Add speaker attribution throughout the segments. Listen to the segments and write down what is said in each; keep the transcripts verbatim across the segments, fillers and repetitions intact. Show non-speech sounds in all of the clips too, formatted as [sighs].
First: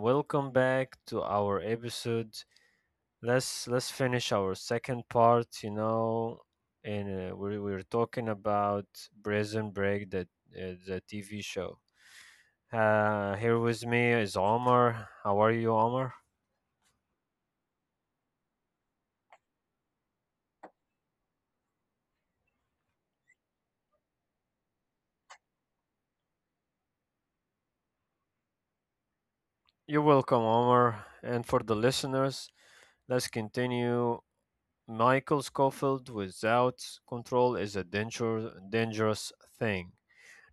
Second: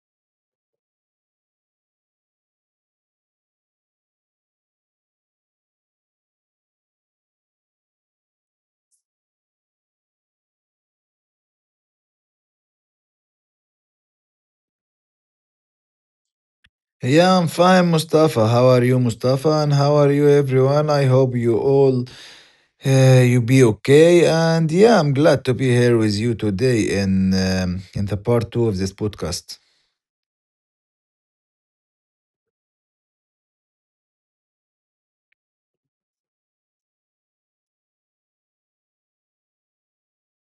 Speaker 1: welcome back to our episode. Let's let's finish our second part. You know, and uh, we're we're talking about Prison Break, that uh, the T V show. Uh, here with me is Omar. How are you, Omar?
Speaker 2: Yeah, I'm fine, Mustafa. How are you, Mustafa? And how are you, everyone? I hope you all uh, you be okay. And yeah, I'm glad to be here with you today in um, in the part two of this podcast.
Speaker 1: You're welcome, Omar. And for the listeners, let's continue. Michael Scofield without control is a danger, dangerous thing.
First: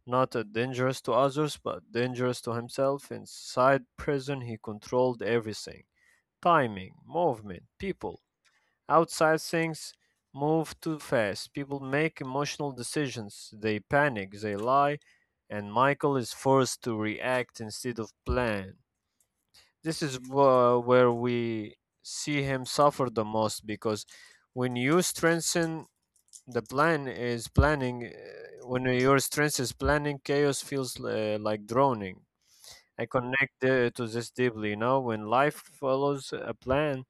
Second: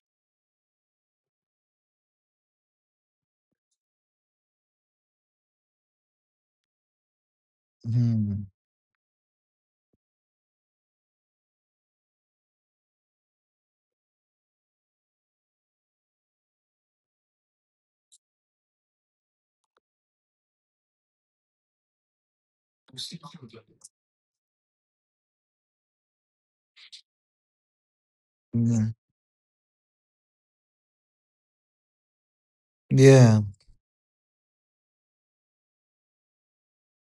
Speaker 1: Not a dangerous to others, but dangerous to himself. Inside prison, he controlled everything timing, movement, people.
Speaker 2: Mhm.
Speaker 1: Outside, things move too fast. People make emotional decisions. They panic, they lie, and Michael is forced to react instead of plan. This is wh- where we see him suffer the most because when you strengthen the plan is planning. Uh, When
Speaker 2: Yeah,
Speaker 1: your strength is planning, chaos feels uh, like drowning. I
Speaker 2: Yeah,
Speaker 1: connect uh, to this deeply. Now, when life follows a plan,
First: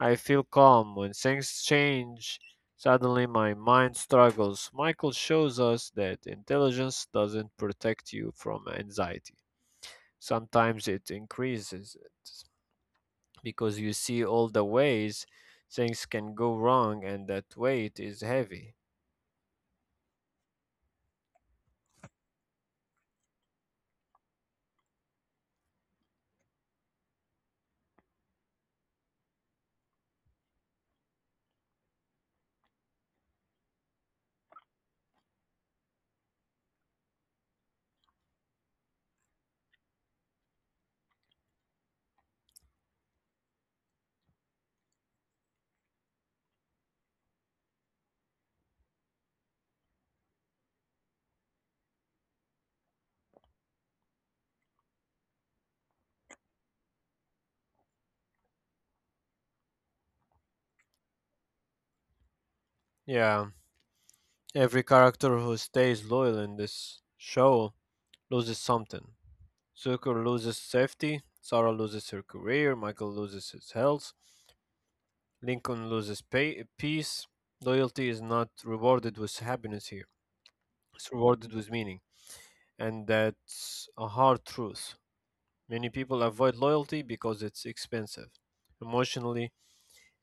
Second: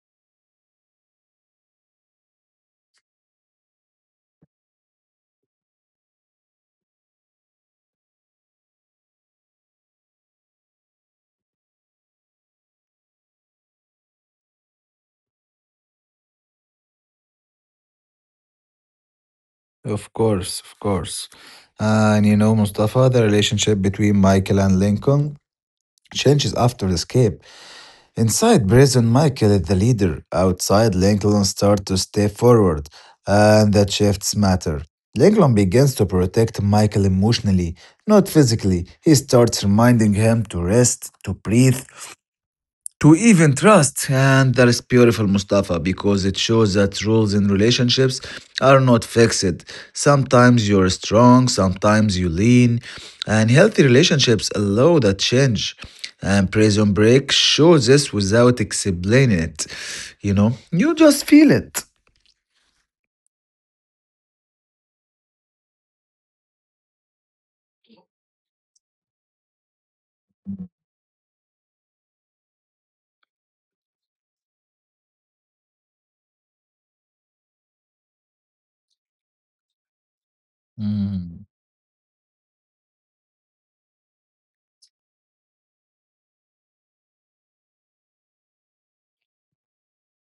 Speaker 1: I feel calm. When things change, suddenly my mind struggles. Michael shows us that intelligence doesn't protect you from anxiety. Sometimes it increases it because you see all the ways things can go wrong, and that weight is heavy.
Speaker 2: of course, of course. And you know, Mustafa, the relationship between Michael and Lincoln changes after the escape. Inside prison, Michael is the leader. Outside, Lincoln starts to step forward, and that shifts matter. Lincoln begins to protect Michael emotionally, not physically. He starts reminding him to rest, to breathe, to even trust. And that is beautiful, Mustafa, because it shows that rules in relationships are not fixed. Sometimes you're strong, sometimes you lean, and healthy relationships allow that change. And Prison Break shows this without explaining it. You know, you just feel it.
Speaker 1: Yeah. Every character who stays loyal in this show loses something. Zuko loses safety, Sarah loses her career, Michael loses his health, Lincoln loses pay- peace. Loyalty is not rewarded with happiness here, it's
Speaker 2: Mm,
Speaker 1: rewarded with meaning. And that's a hard truth. Many people avoid loyalty because it's expensive, emotionally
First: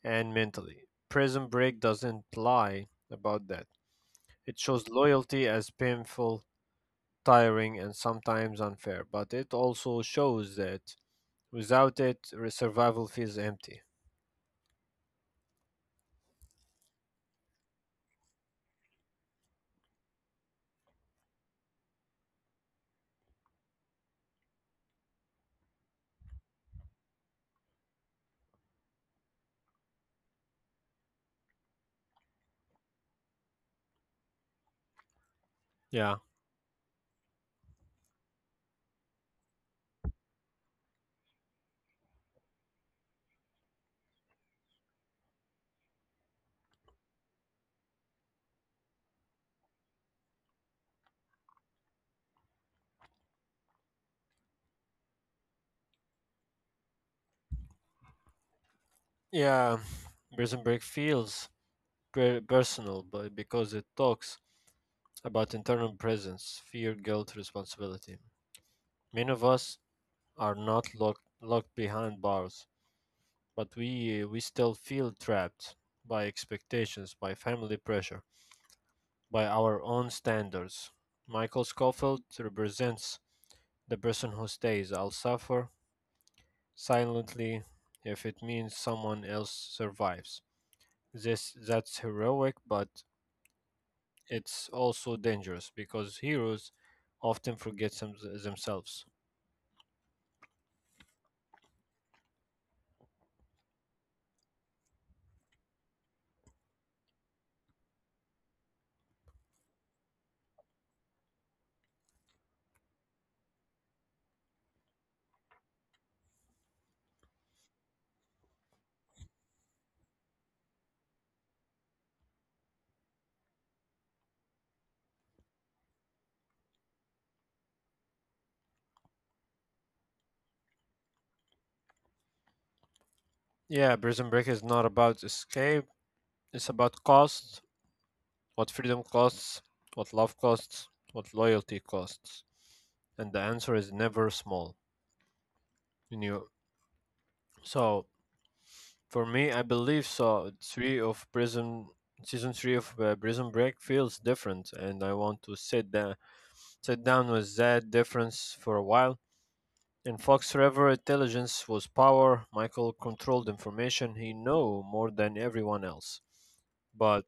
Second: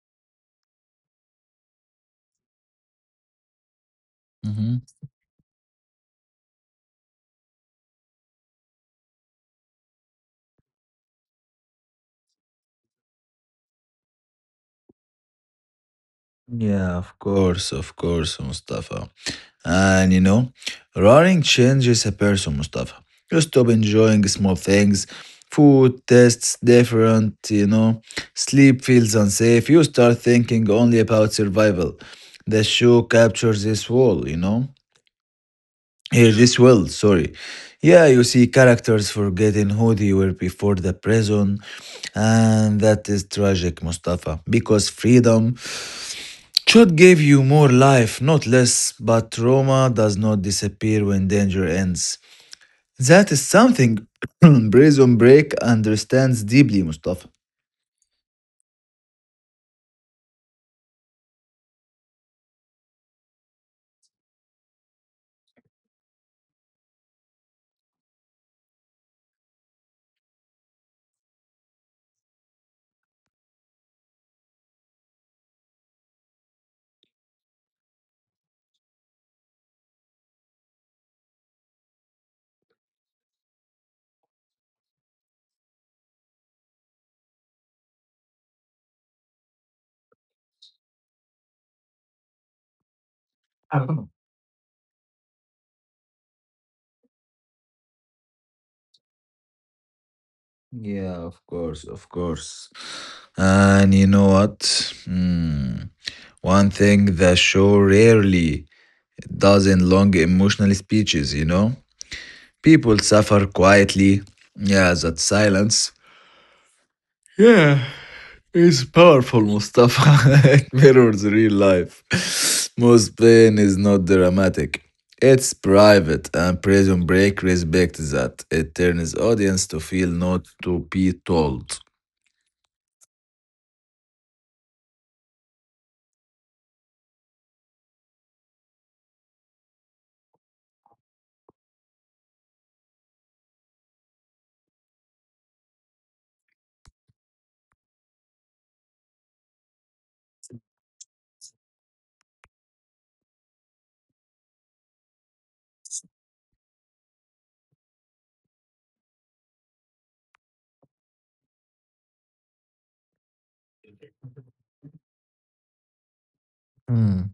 Speaker 1: and mentally. Prison Break doesn't lie about that. It
Speaker 2: mhm.
Speaker 1: shows loyalty as painful tiring and sometimes unfair, but it also shows that without it, re- survival feels empty.
Speaker 2: Yeah, of course, of course, Mustafa. And you know, running changes a person, Mustafa. You stop enjoying small things. Food tastes different, you know. Sleep feels unsafe. You start thinking only about survival. The show captures this wall, you know.
Speaker 1: Yeah.
Speaker 2: Here, this world, sorry. Yeah, you see characters forgetting who they were before the prison, and that is tragic, Mustafa, because freedom Church gave you more life, not less, but trauma does not disappear when danger ends. That is something [clears throat] Prison Break understands deeply, Mustafa.
Speaker 1: Yeah. Prison Break feels per- personal but because it talks about internal presence,
Speaker 2: [coughs]
Speaker 1: fear, guilt, responsibility. Many of us are not locked, locked behind bars, but we, we still feel trapped by expectations, by family pressure, by our own standards. Michael Scofield represents the person who stays, I'll suffer silently if it means someone else survives. This That's heroic, but
Speaker 2: Mhm.
Speaker 1: it's also dangerous because heroes often forget them- themselves.
Speaker 2: Yeah, of course, of course. And you know what? Hmm. One thing the show rarely dozen long emotional speeches, you know? People suffer quietly. Yeah, that silence. Yeah, it's powerful, Mustafa. [laughs] It mirrors real life. Most pain is not dramatic. It's private, and Prison Break respects that. It turns audience to feel not to be told.
Speaker 1: Yeah, Prison Break is not about escape. It's about cost, what freedom costs, what love costs, what loyalty costs, and the answer is never small. You know, so for me, I believe so. Three of Prison Season three of uh, Prison Break feels different, and I want to sit down sit down with that difference for a while. In Fox River, intelligence was power. Michael controlled information. He knew more than everyone else.
Speaker 2: Mm,
Speaker 1: But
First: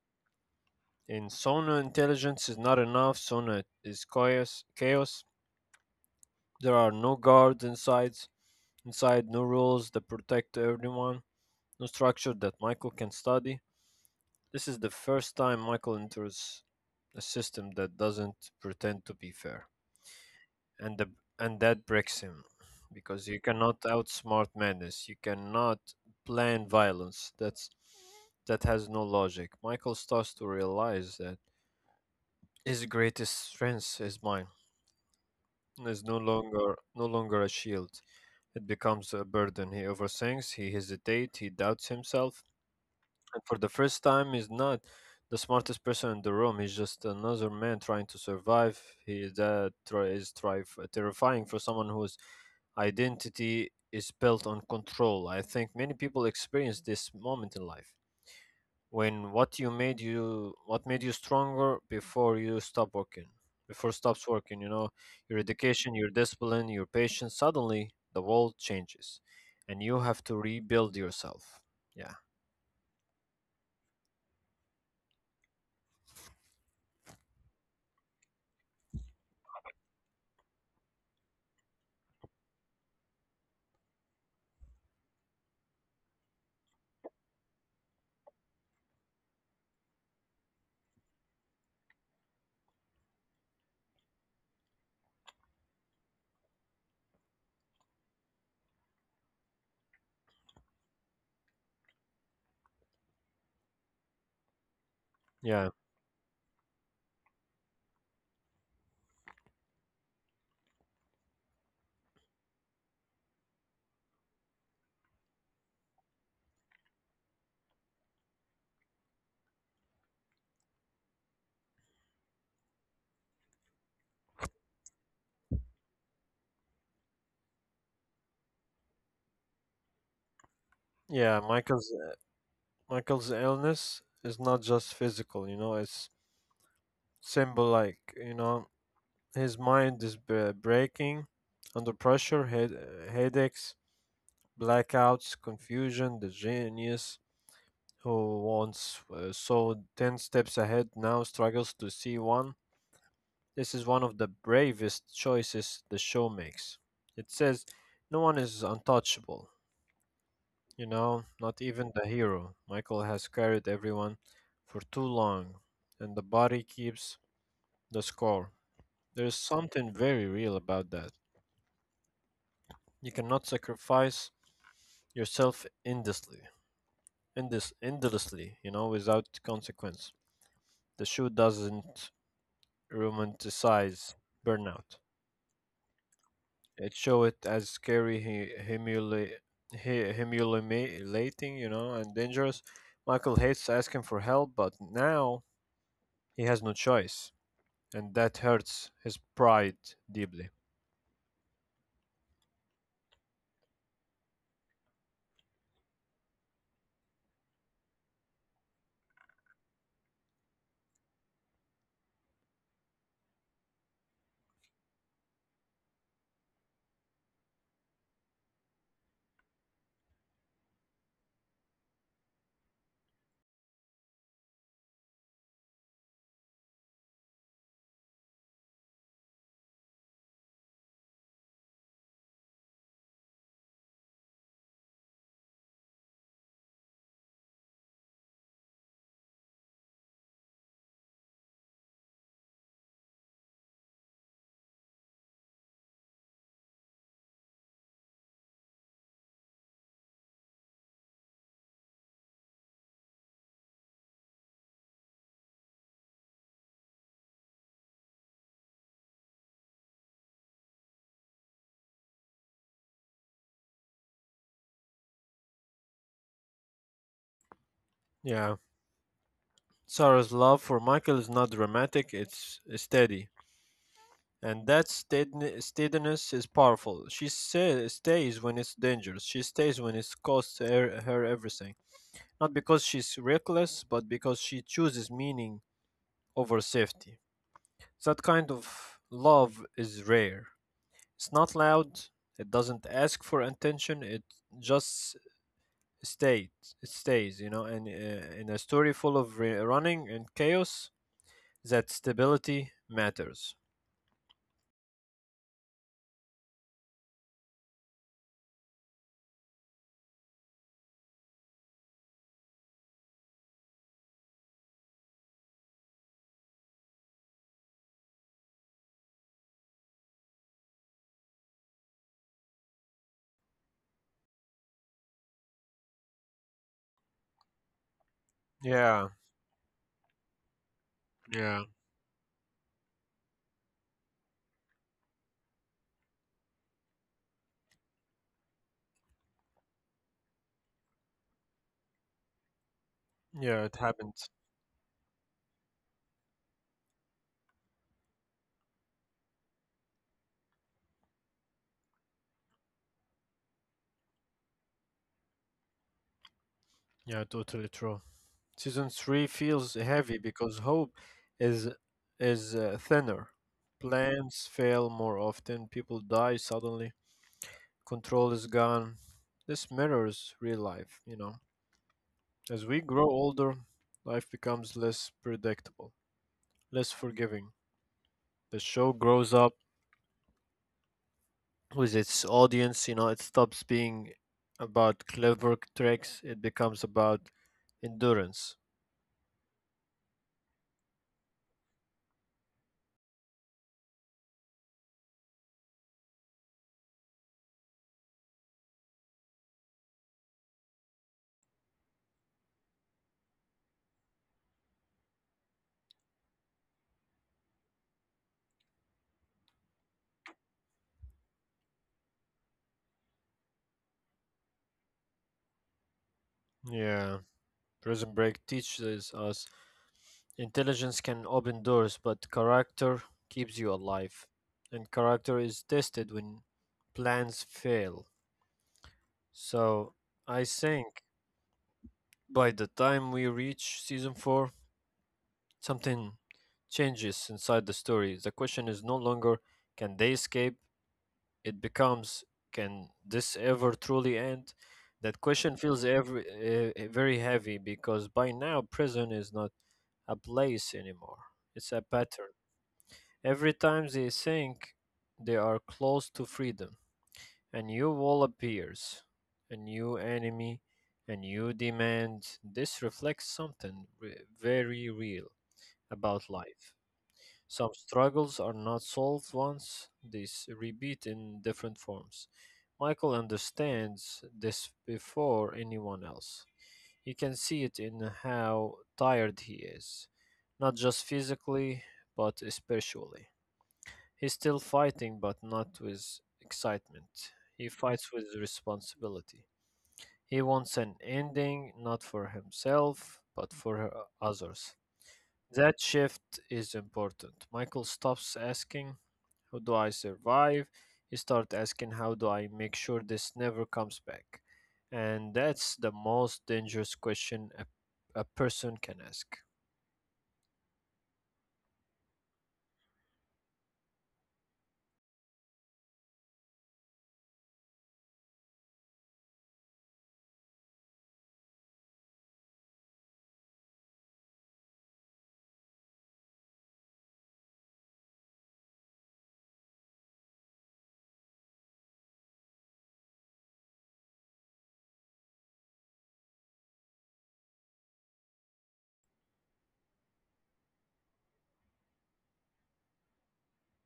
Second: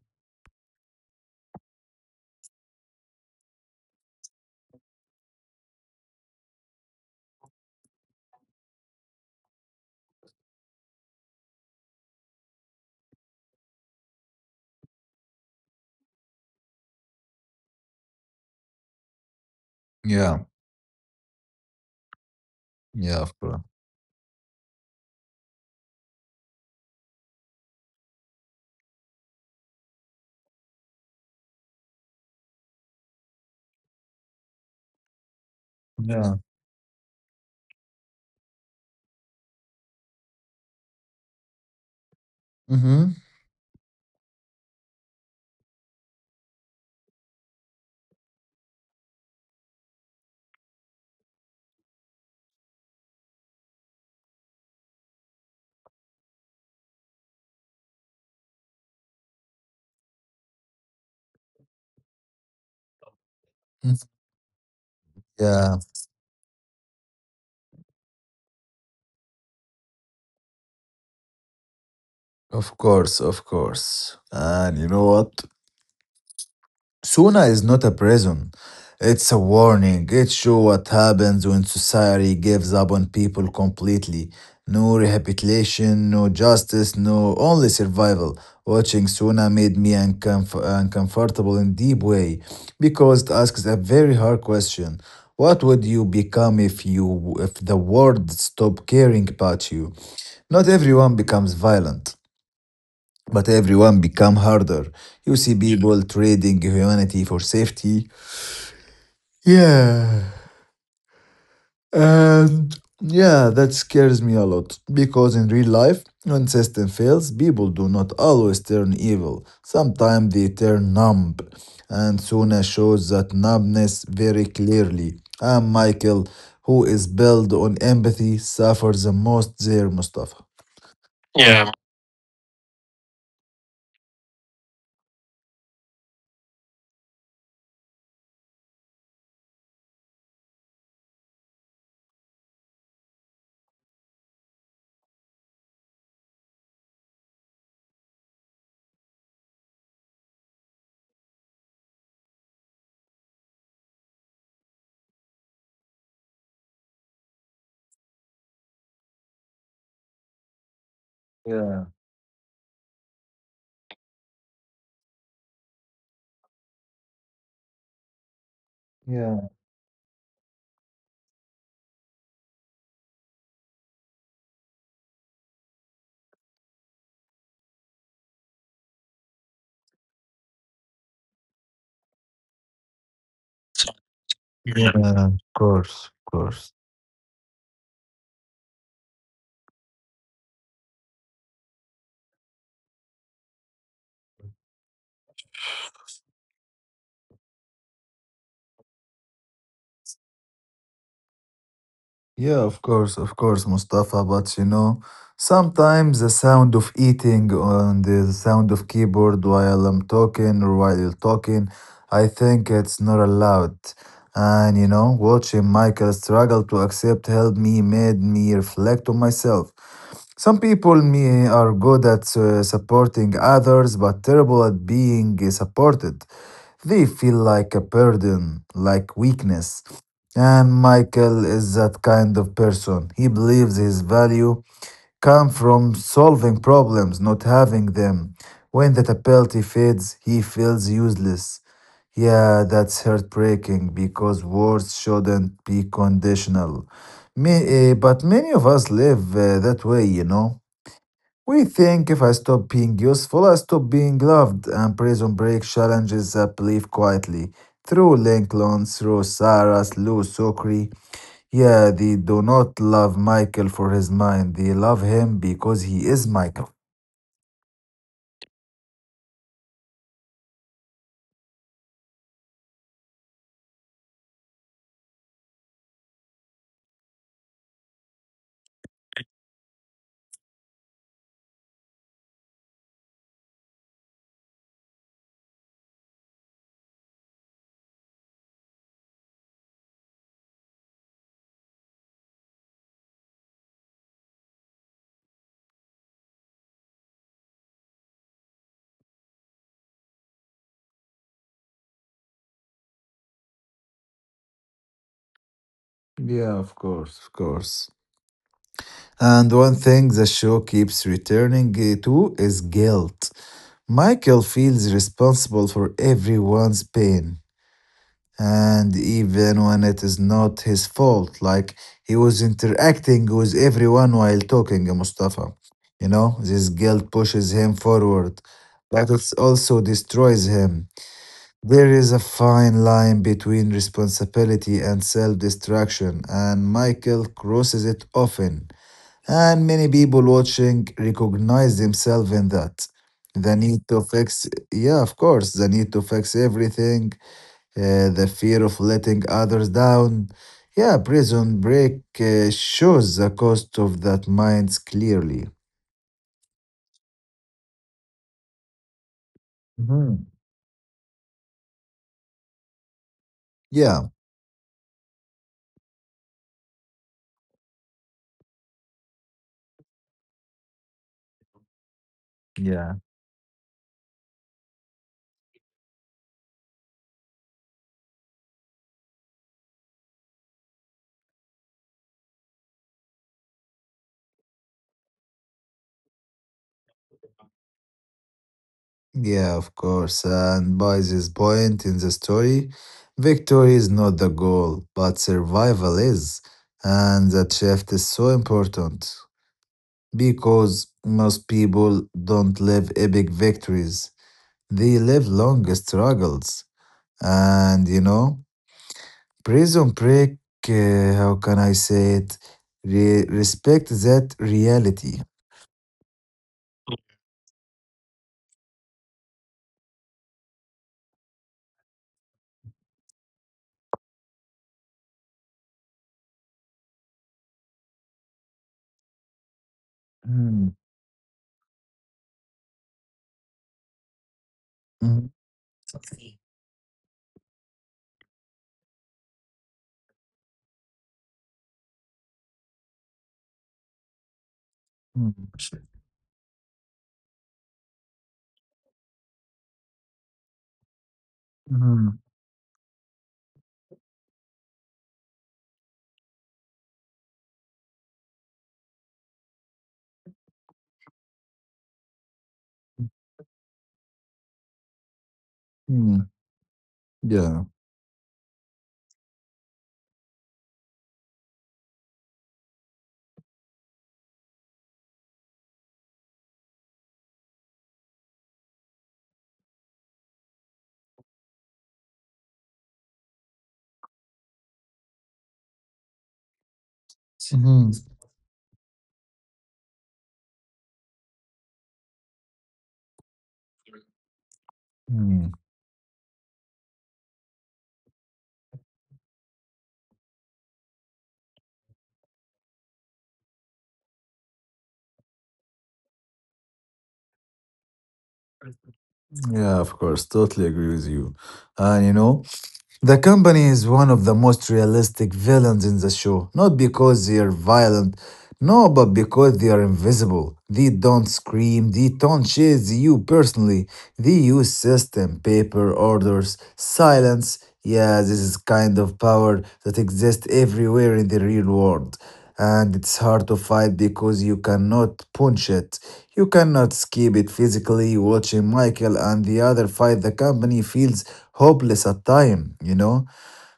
Speaker 1: in Sona, intelligence is not enough. Sona is chaos. Chaos. There are no guards inside. Inside, no rules that protect everyone. No structure that Michael can study. This is the first time Michael enters a system that doesn't pretend to be fair,
Speaker 2: Yeah,
Speaker 1: and the, and that breaks him,
Speaker 2: yeah,
Speaker 1: because
Speaker 2: of
Speaker 1: you
Speaker 2: course.
Speaker 1: cannot outsmart madness. You cannot plan violence. That's that has no logic. Michael starts to realize that his greatest strength is mine. Is no
Speaker 2: Yeah.
Speaker 1: longer no longer a shield. It becomes a burden. He overthinks. He hesitates. He doubts himself.
Speaker 2: Mm-hmm.
Speaker 1: And for the first time, he's not the smartest person in the room. He's just another man trying to survive. He that try- is try- Terrifying for someone whose identity is built on control. I think many people experience this moment in life when what you made you what made you stronger before you stop working before stops working you know your
Speaker 2: Yeah,
Speaker 1: education your discipline your patience suddenly the world changes and you have to rebuild yourself yeah
Speaker 2: of course, of course. And you know what? Suna is not a prison. It's a warning. It shows what happens when society gives up on people completely. No rehabilitation, no justice, no only survival. Watching Suna made me uncomf- uncomfortable in deep way because it asks a very hard question. What would you become if you if the world stopped caring about you? Not everyone becomes violent. But everyone become harder. You see
Speaker 1: yeah
Speaker 2: people trading humanity for safety. Yeah. And yeah, that scares me a lot. Because in real life, when system fails, people do not always turn evil. Sometimes they turn numb. And Suna shows that numbness very clearly. And Michael, who is built on empathy, suffers the most there, Mustafa.
Speaker 1: yeah
Speaker 2: Yeah.
Speaker 1: michael Michael's illness is not just physical, you know, it's symbolic, you know, his mind is b- breaking under pressure, head- headaches, blackouts, confusion. The genius who once uh, saw ten steps ahead now struggles to see one. This is one of the bravest choices the show makes. It says, no one is untouchable. You know, not even
Speaker 2: Yeah.
Speaker 1: the hero. Michael has carried everyone for too long, and the body keeps the score. There is
Speaker 2: Yeah.
Speaker 1: something very real about that. You cannot sacrifice yourself endlessly, endless, endlessly, you know, without consequence. The show doesn't romanticize
Speaker 2: Yeah.
Speaker 1: burnout.
Speaker 2: Yeah, of course, of course.
Speaker 1: It shows it as scary, hu- humili- hu- humiliating, you know, and dangerous. Michael hates asking for help, but now he has no choice. And that hurts his pride deeply.
Speaker 2: Yeah, of course, of course, Mustafa. But you know, sometimes the sound of eating and the sound of keyboard while I'm talking or while you're talking, I think it's not allowed. And you know, watching Michael struggle to accept help me made me reflect on myself. Some people me are good at uh, supporting others, but terrible at being supported. They feel like a burden, like weakness. And Michael is that kind of person. He believes his value comes from solving problems, not having them. When that ability fades, he feels useless. Yeah, that's heartbreaking because words shouldn't be conditional. Me, eh, but many of us live eh, that way, you know. We think if I stop being useful, I stop being loved. And Prison Break challenges that belief quietly through Lincoln, through Sarah, Lou Sokri, yeah, they do not love Michael for his mind. They love him because he is Michael.
Speaker 1: Yeah. Sarah's love for Michael is not dramatic, it's steady. And that steadin- steadiness is powerful. She sa- stays when it's dangerous. She stays when it costs her, her everything. Not because she's reckless, but because she chooses meaning over safety. That kind of love is rare. It's not loud, it doesn't ask for attention, it just stayed it stays you know and uh, in a story full of re- running and chaos that stability matters
Speaker 2: Yeah, of course, of course. And one thing the show keeps returning uh, to is guilt. Michael feels responsible for everyone's pain, and even when it is not his fault, like he was interacting with everyone while talking to Mustafa. You know, this guilt pushes him forward, but
Speaker 1: yeah
Speaker 2: it also destroys him.
Speaker 1: yeah
Speaker 2: There is a fine line between responsibility and self destruction, and Michael crosses it often. And many people watching recognize themselves in that. The
Speaker 1: yeah it
Speaker 2: need to
Speaker 1: happened
Speaker 2: fix, yeah, of course, the need to fix everything, uh, the fear of letting others down. Yeah, prison break uh, shows the cost of that minds clearly.
Speaker 1: yeah totally true season three feels heavy
Speaker 2: Mhm.
Speaker 1: because hope is is uh, thinner
Speaker 2: Yeah.
Speaker 1: plans fail more often people die suddenly control is gone this mirrors real life you know. As we
Speaker 2: Yeah.
Speaker 1: grow older, life becomes less predictable, less forgiving. The show grows up with its audience, you know, it stops being about clever tricks, it becomes about endurance.
Speaker 2: Yeah, of course. And by this point in the story, victory is not the goal, but survival is. And that shift is so important because most people don't live epic victories, they live long struggles. And you know, prison break, uh, how can I say it? Re- respect that reality.
Speaker 1: Yeah, Prison Break teaches us intelligence can open doors, but character keeps you alive. And character is tested when plans fail. So I
Speaker 2: Mm,
Speaker 1: think by the time we reach season four,
Speaker 2: mm,
Speaker 1: something changes inside the story. The question is no longer can they escape? It becomes can this ever truly end? That
Speaker 2: mm,
Speaker 1: question feels every, uh, very heavy because by now prison is not a place anymore. It's a pattern. Every time they think they are close to freedom, a new wall appears, a new enemy, a new demand. This reflects something re- very real
Speaker 2: mm,
Speaker 1: about life.
Speaker 2: Yeah.
Speaker 1: Some struggles are not solved once, they s- repeat in different forms. Michael understands this before anyone else. You can see it in how tired he is, not just physically, but spiritually. He's still fighting, but not with excitement. He
Speaker 2: Hmm.
Speaker 1: fights with responsibility. He wants an ending, not for himself, but for others.
Speaker 2: Mm,
Speaker 1: That shift is important. Michael stops asking how do I survive? You start asking, how do I make sure this never comes back? And that's the most dangerous question a, a person can ask.
Speaker 2: Yeah, of course. Totally agree with you. And you know, the company is one of the most realistic villains in the show. Not because they are violent, no, but because they are invisible. They don't scream, they don't chase you personally. They use system, paper, orders, silence. Yeah, this is kind of power that exists everywhere in the real world. And it's hard to fight because you cannot punch it. You cannot skip it physically. Watching Michael and the other fight the company feels hopeless at time, you know?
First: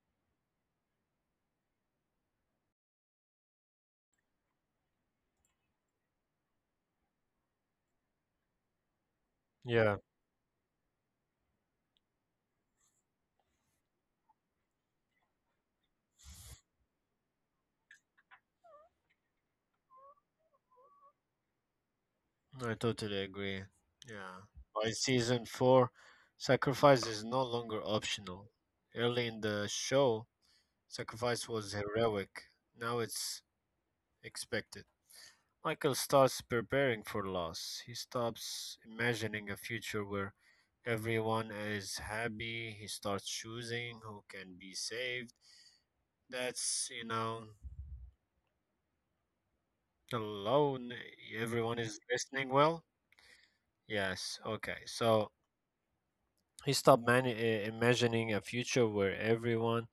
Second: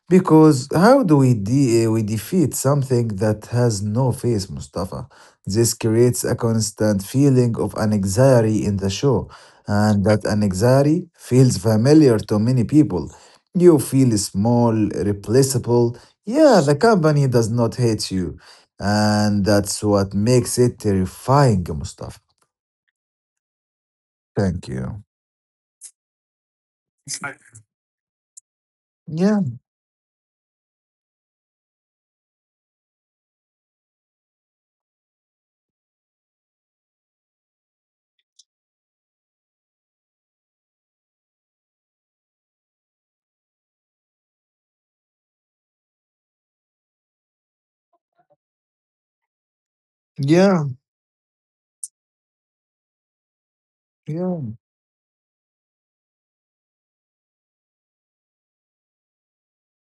Speaker 2: Because how do we, de- uh, we defeat something that has no face, Mustafa? This creates a constant feeling of anxiety in the show,
Speaker 1: Yeah,
Speaker 2: and that anxiety feels familiar to many people. You feel small, replaceable. Yeah, the company does not hate you, and that's what makes it terrifying, Mustafa.
Speaker 1: I totally agree. Yeah.
Speaker 2: Thank
Speaker 1: By
Speaker 2: you.
Speaker 1: season four, sacrifice is no longer optional. Early in
Speaker 2: Yeah,
Speaker 1: the show, sacrifice was heroic. Now it's expected. Michael starts preparing for loss. He stops imagining a future where everyone is happy. He starts choosing who can be saved. That's, you know,
Speaker 2: yeah,
Speaker 1: alone. Everyone is listening well? Yes,
Speaker 2: yeah.
Speaker 1: okay. So he stopped mani- uh, imagining a future where everyone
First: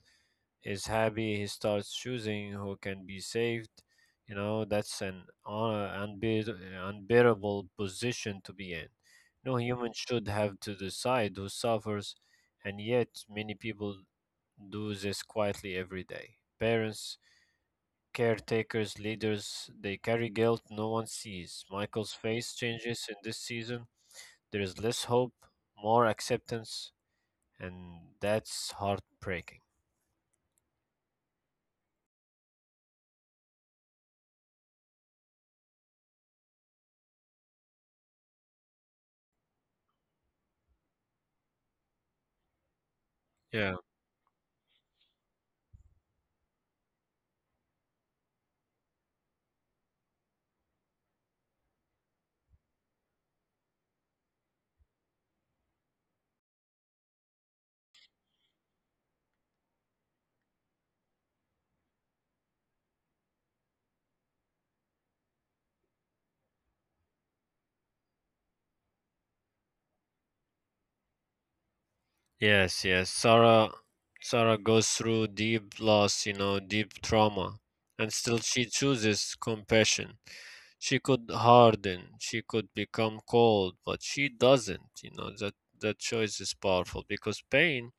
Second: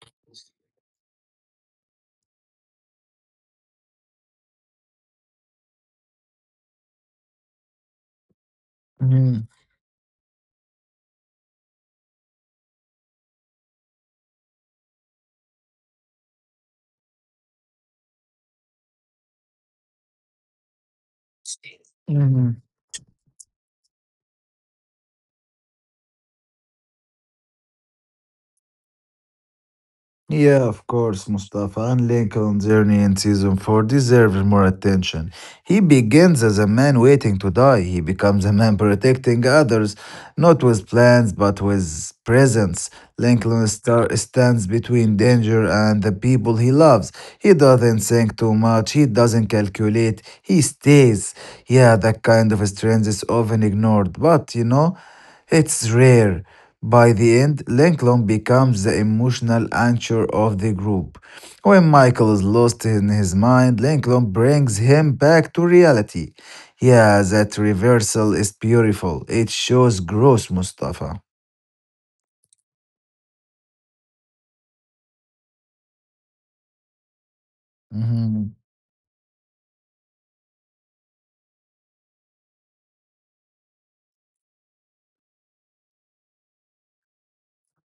Speaker 1: is happy, he starts choosing who can be saved. You know, that's an uh, unbeat- unbearable position to be in.
Speaker 2: Mhm,
Speaker 1: No human should have to decide who suffers, and yet many people do this quietly every day. Parents, caretakers, leaders, they carry guilt no one sees. Michael's face
Speaker 2: mhm.
Speaker 1: changes in this season. There is less hope, more acceptance, and that's heartbreaking.
Speaker 2: Yeah, of course, Mustafa, and Lincoln's journey in season four deserves more attention. He begins as a man waiting to die. He becomes a man protecting others, not with plans, but with presence. Lincoln star- stands between danger and the people he loves. He doesn't think too much, he doesn't calculate, he stays. Yeah, that kind of strength is often ignored, but you know. It's rare. By the end, Lincoln becomes the emotional anchor of the group. When Michael is lost in his mind, Lincoln brings him back to reality. Yeah, that reversal is beautiful. It shows growth, Mustafa.
Speaker 1: Yes, yes. Sarah Sarah goes through deep loss, you know, deep trauma, and still
Speaker 2: Mhm.
Speaker 1: she chooses compassion. She could harden, she could become cold, but she doesn't, you know. That that choice is powerful because pain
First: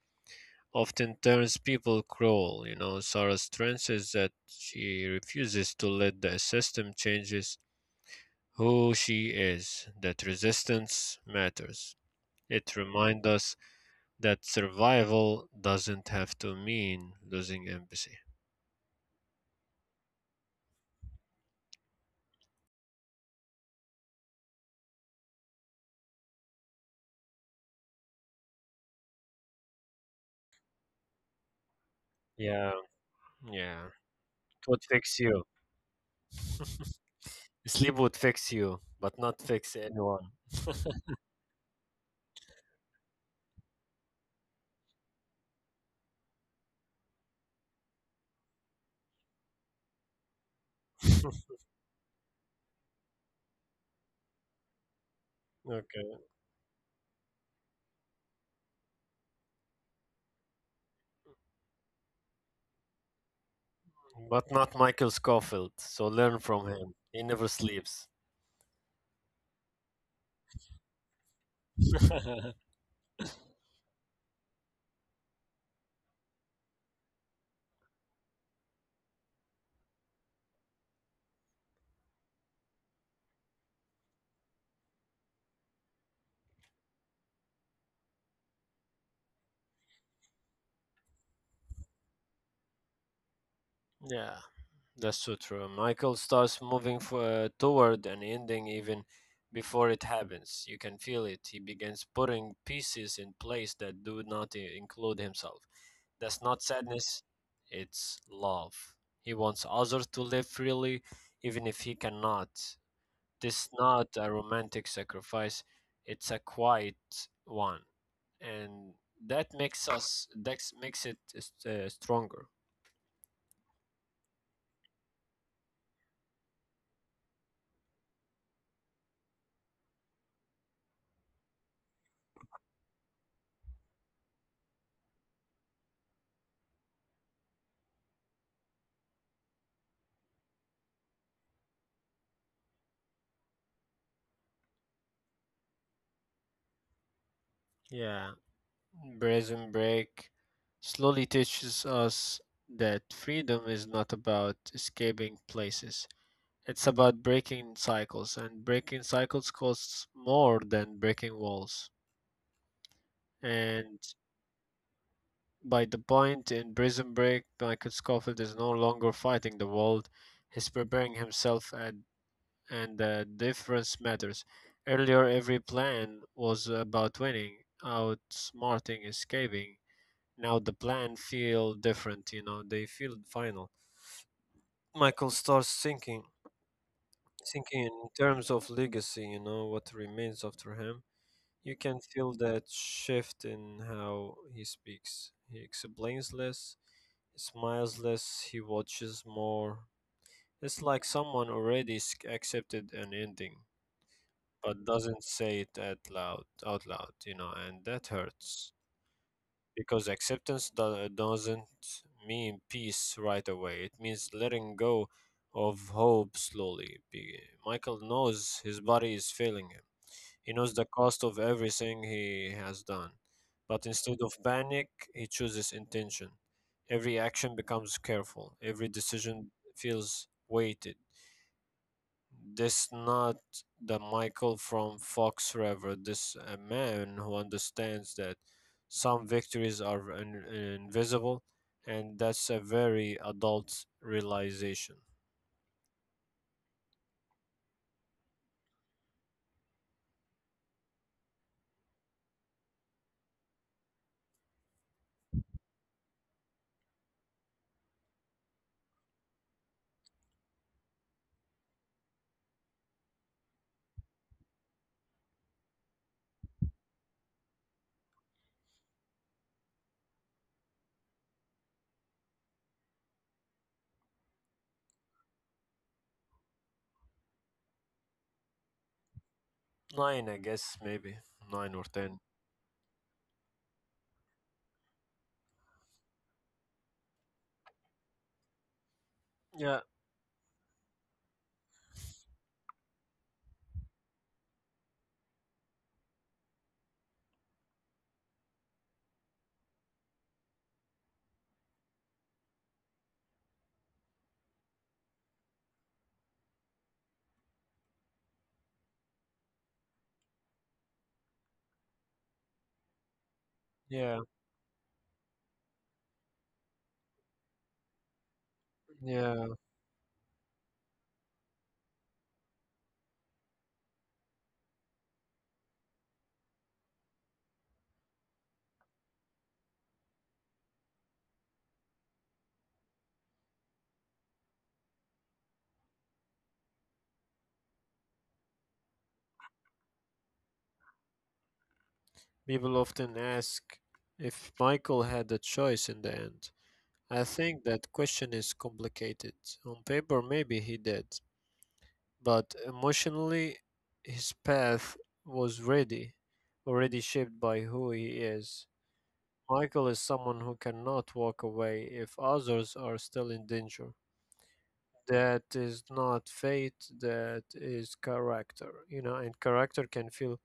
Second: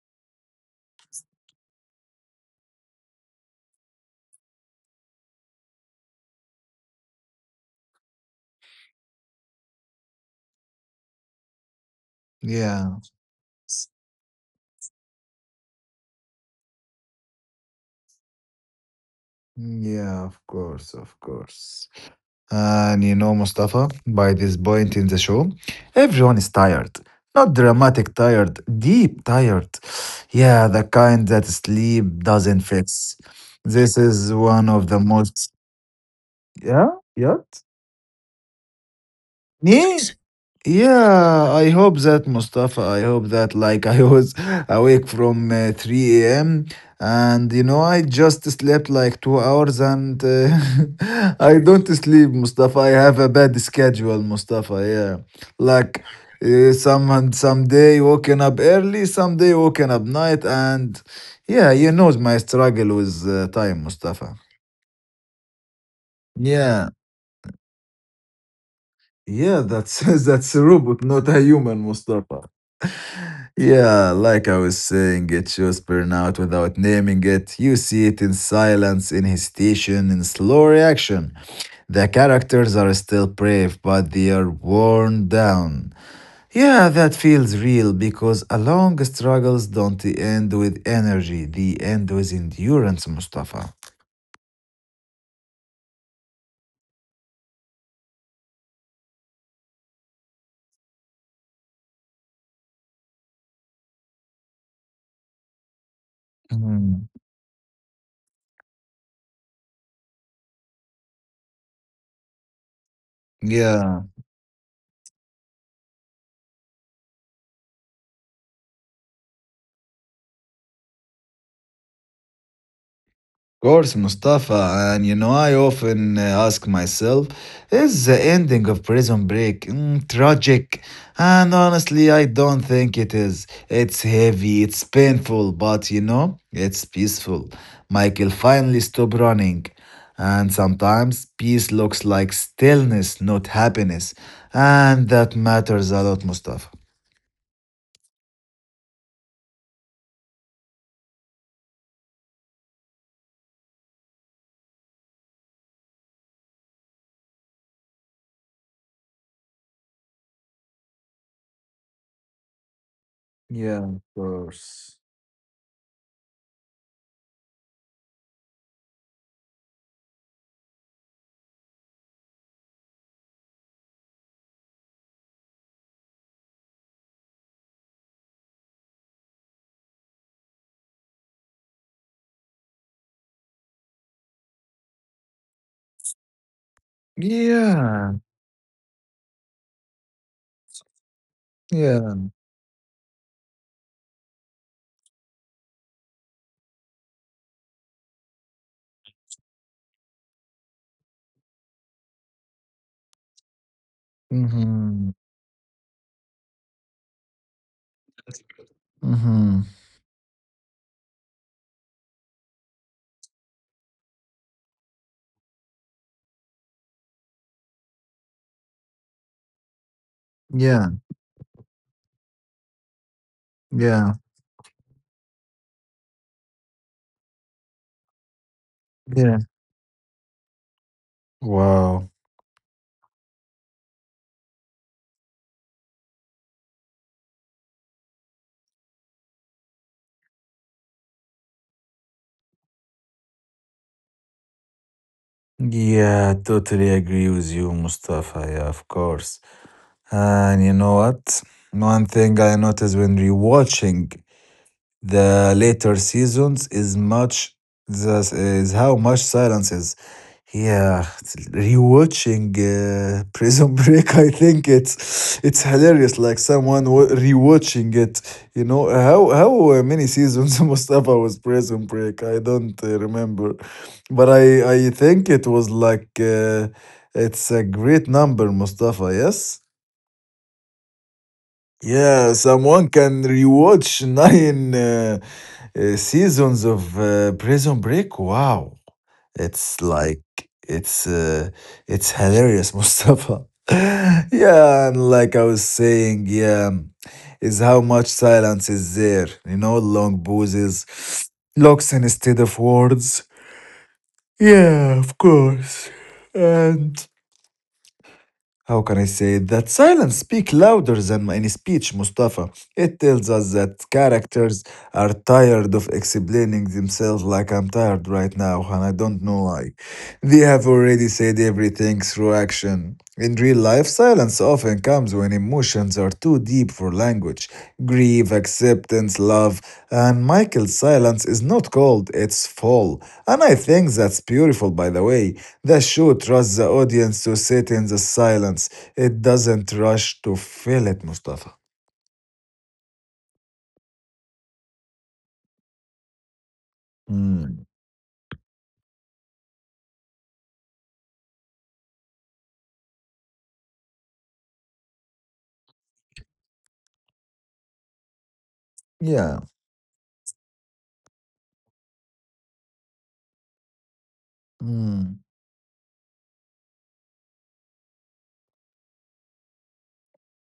Speaker 1: often turns people cruel, you know. Sarah's strength is that she refuses to let the system changes who she is, that resistance matters. It
Speaker 2: Yeah,
Speaker 1: reminds us that survival doesn't have to mean losing empathy.
Speaker 2: yeah, of course, of course. And you know, Mustafa, by this point in the show, everyone is tired. Not dramatic tired, deep tired. Yeah, the kind that sleep doesn't
Speaker 1: Yeah,
Speaker 2: fix.
Speaker 1: yeah.
Speaker 2: This
Speaker 1: It
Speaker 2: is one
Speaker 1: would
Speaker 2: of the
Speaker 1: fix you.
Speaker 2: most.
Speaker 1: [laughs]
Speaker 2: Yeah, yeah.
Speaker 1: Sleep would fix you, but not fix
Speaker 2: Me?
Speaker 1: anyone. [laughs]
Speaker 2: Yeah, I hope that Mustafa, I hope that like I was [laughs] awake from uh, three a m and you know I just slept like two hours and uh, [laughs] I don't sleep Mustafa. I have a bad schedule Mustafa. Yeah. Like
Speaker 1: Okay.
Speaker 2: uh, some some day waking up early, some day waking up night and yeah, you know my struggle with uh, time Mustafa.
Speaker 1: But not Michael Scofield, so learn from
Speaker 2: Yeah.
Speaker 1: him. He never sleeps.
Speaker 2: Yeah, that's [laughs] that's a robot, not a human Mustafa.
Speaker 1: [laughs]
Speaker 2: Yeah, like I was saying, it shows burnout without naming it. You see it in silence, in hesitation, in slow reaction. The characters are still brave, but they are worn down. Yeah, that feels real because a long struggles don't end with energy, they end with endurance, Mustafa.
Speaker 1: Yeah. That's so true. Michael starts moving f- uh, toward an ending even before it happens. You can feel it. He begins putting pieces in place that do not i- include himself. That's not
Speaker 2: Mhm.
Speaker 1: sadness, it's love. He wants others to live freely even if he cannot. This is
Speaker 2: Yeah.
Speaker 1: not a romantic sacrifice, it's a quiet one. And that makes us that makes it uh, stronger.
Speaker 2: Course, Mustafa, and you know, I often uh, ask myself, is the ending of Prison Break mm, tragic? And honestly, I don't think it is. It's heavy, it's painful, but you know, it's peaceful. Michael finally stopped running. And sometimes peace looks like stillness, not happiness. And that matters a lot, Mustafa.
Speaker 1: Yeah. Prison Break slowly teaches us that freedom is not about escaping places. It's about breaking cycles, and breaking cycles costs more than breaking walls.
Speaker 2: Yeah, of
Speaker 1: And
Speaker 2: course.
Speaker 1: by the point in Prison Break, Michael Scofield is no longer fighting the world, he's preparing himself, and, and the difference matters. Earlier, every plan was about winning, outsmarting, escaping. Now the plan feel different, you know, they feel final. Michael starts thinking thinking
Speaker 2: Yeah,
Speaker 1: in terms of legacy, you know, what remains after him. You can
Speaker 2: yeah.
Speaker 1: feel that shift in how he speaks. He explains less, he smiles less, he watches more. It's like someone already s- accepted an ending, but
Speaker 2: hmm
Speaker 1: doesn't say it out loud, out loud, you know, and that
Speaker 2: That's
Speaker 1: hurts.
Speaker 2: Mm-hmm.
Speaker 1: Because acceptance do- doesn't mean peace right away. It means letting go of hope slowly. Be- Michael knows his body is failing him. He knows the
Speaker 2: Yeah.
Speaker 1: cost of everything he has done. But
Speaker 2: Yeah.
Speaker 1: instead of panic, he chooses intention. Every action becomes careful. Every
Speaker 2: Yeah.
Speaker 1: decision feels weighted.
Speaker 2: Wow.
Speaker 1: This not the Michael from Fox River. This a man who understands that some victories are in- invisible, and that's a very adult realization.
Speaker 2: Yeah, I totally agree with you, Mustafa. Yeah, of course. And you know what? One thing I noticed when rewatching the later seasons is much the is how much silence is. Yeah, rewatching uh, Prison [laughs] Break, I think it's it's hilarious. Like someone wa- rewatching it, you know how how uh, many seasons [laughs] Mustafa was Prison Break? I don't uh, remember, but I I think it was like uh, it's a great number, Mustafa. Yes.
Speaker 1: Nine, I guess, maybe nine or ten.
Speaker 2: Yeah, someone can rewatch nine uh, uh, seasons of uh, Prison Break. Wow, it's
Speaker 1: Yeah,
Speaker 2: like it's uh, it's hilarious, [laughs] Mustafa. Yeah, and like I was saying, yeah, is how much silence is there. You know, long pauses, looks instead of words. Yeah, of course, and how can I say it? That silence speaks louder than any speech, Mustafa. It tells us that
Speaker 1: yeah,
Speaker 2: characters are tired of explaining themselves like I'm tired right now, and I don't know
Speaker 1: yeah.
Speaker 2: why. They have already said everything through action. In real life, silence often comes when emotions are too deep for language grief, acceptance, love. And Michael's silence is not cold, it's full. And I think that's beautiful, by the way. The show trusts the audience to sit in the silence. It doesn't rush to fill it, Mustafa.
Speaker 1: People often ask if Michael had a choice in the end. I
Speaker 2: Mm.
Speaker 1: think that question is complicated. On paper, maybe he did, but emotionally his path was ready already shaped by who he is.
Speaker 2: Yeah.
Speaker 1: Michael is someone who cannot walk away if others are still in danger.
Speaker 2: Mm.
Speaker 1: That is not fate, that is character, you know, and character can feel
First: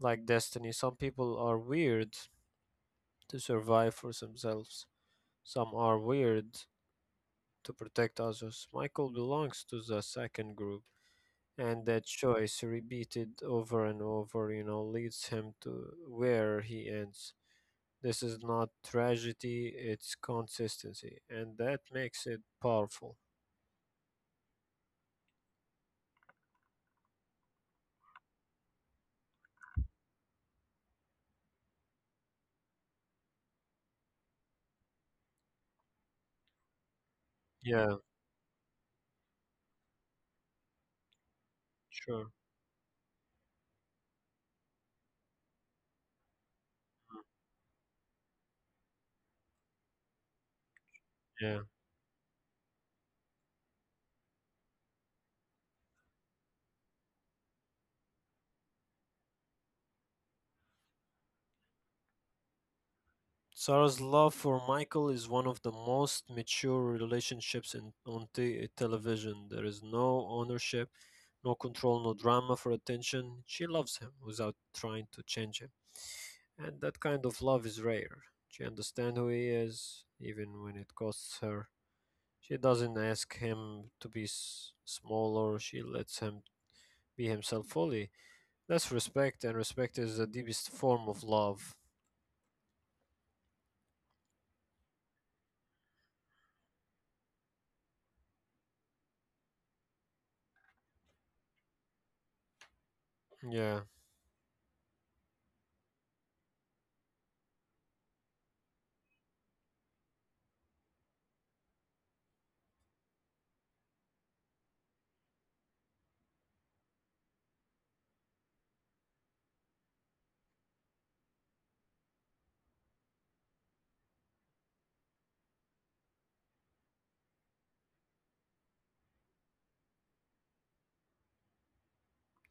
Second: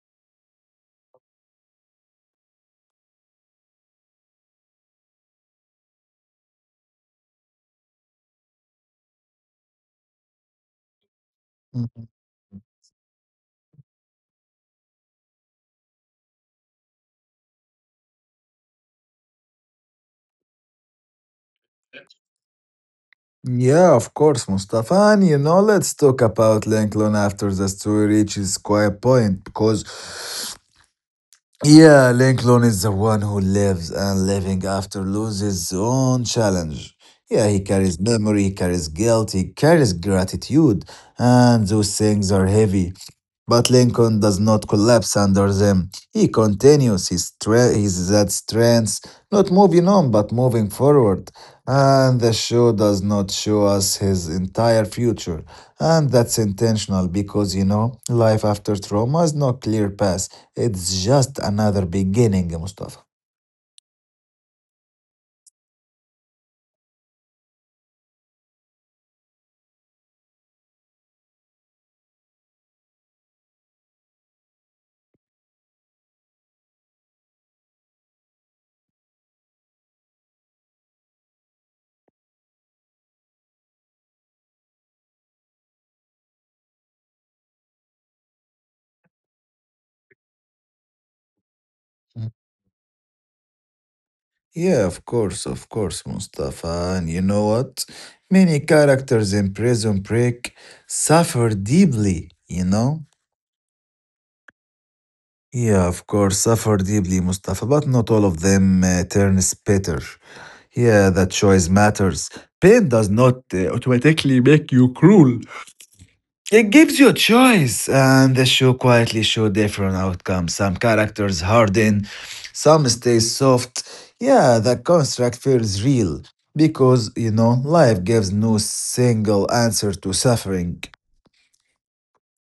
Speaker 1: like destiny. Some people are weird to survive for themselves, some are weird to protect others. Michael belongs to the second group. And that
Speaker 2: Mhm.
Speaker 1: choice, repeated over and over, you know, leads him to where he ends. This is not tragedy, it's consistency. And that makes it powerful.
Speaker 2: Yeah, of course, Mustafa. And you know, let's talk about Lincoln after the story reaches quiet point because, yeah, Lincoln is the one who lives and living after loses his own challenge. Yeah, he
Speaker 1: Yeah,
Speaker 2: carries memory, he carries guilt, he carries gratitude, and those things
Speaker 1: sure.
Speaker 2: are heavy. But Lincoln does not collapse under them. He continues his, stre- his that strength, not moving on, but moving forward.
Speaker 1: Yeah.
Speaker 2: And the show does not show us his entire future. And that's intentional because, you know, life after trauma is no clear path. It's just another beginning, Mustafa.
Speaker 1: Sarah's love for Michael is one of the most mature relationships in, on t- television. There is no ownership, no control, no drama for attention. She loves him without trying to change him. And that kind of love is rare. She understands who he is, even when it costs her. She doesn't ask him to be s- smaller, she lets him be himself fully. That's respect, and respect is the deepest form of love.
Speaker 2: Mm. Yeah, of course, of course, Mustafa. And you know what? Many characters in Prison Break suffer deeply, you know?
Speaker 1: Yeah.
Speaker 2: Yeah, of course, suffer deeply, Mustafa, but not all of them uh, turn bitter. Yeah, that choice matters. Pain does not uh, automatically make you cruel. It gives you a choice, and the show quietly show different outcomes. Some characters harden, some stay soft. Yeah, the construct feels real because, you know, life gives no single answer to suffering.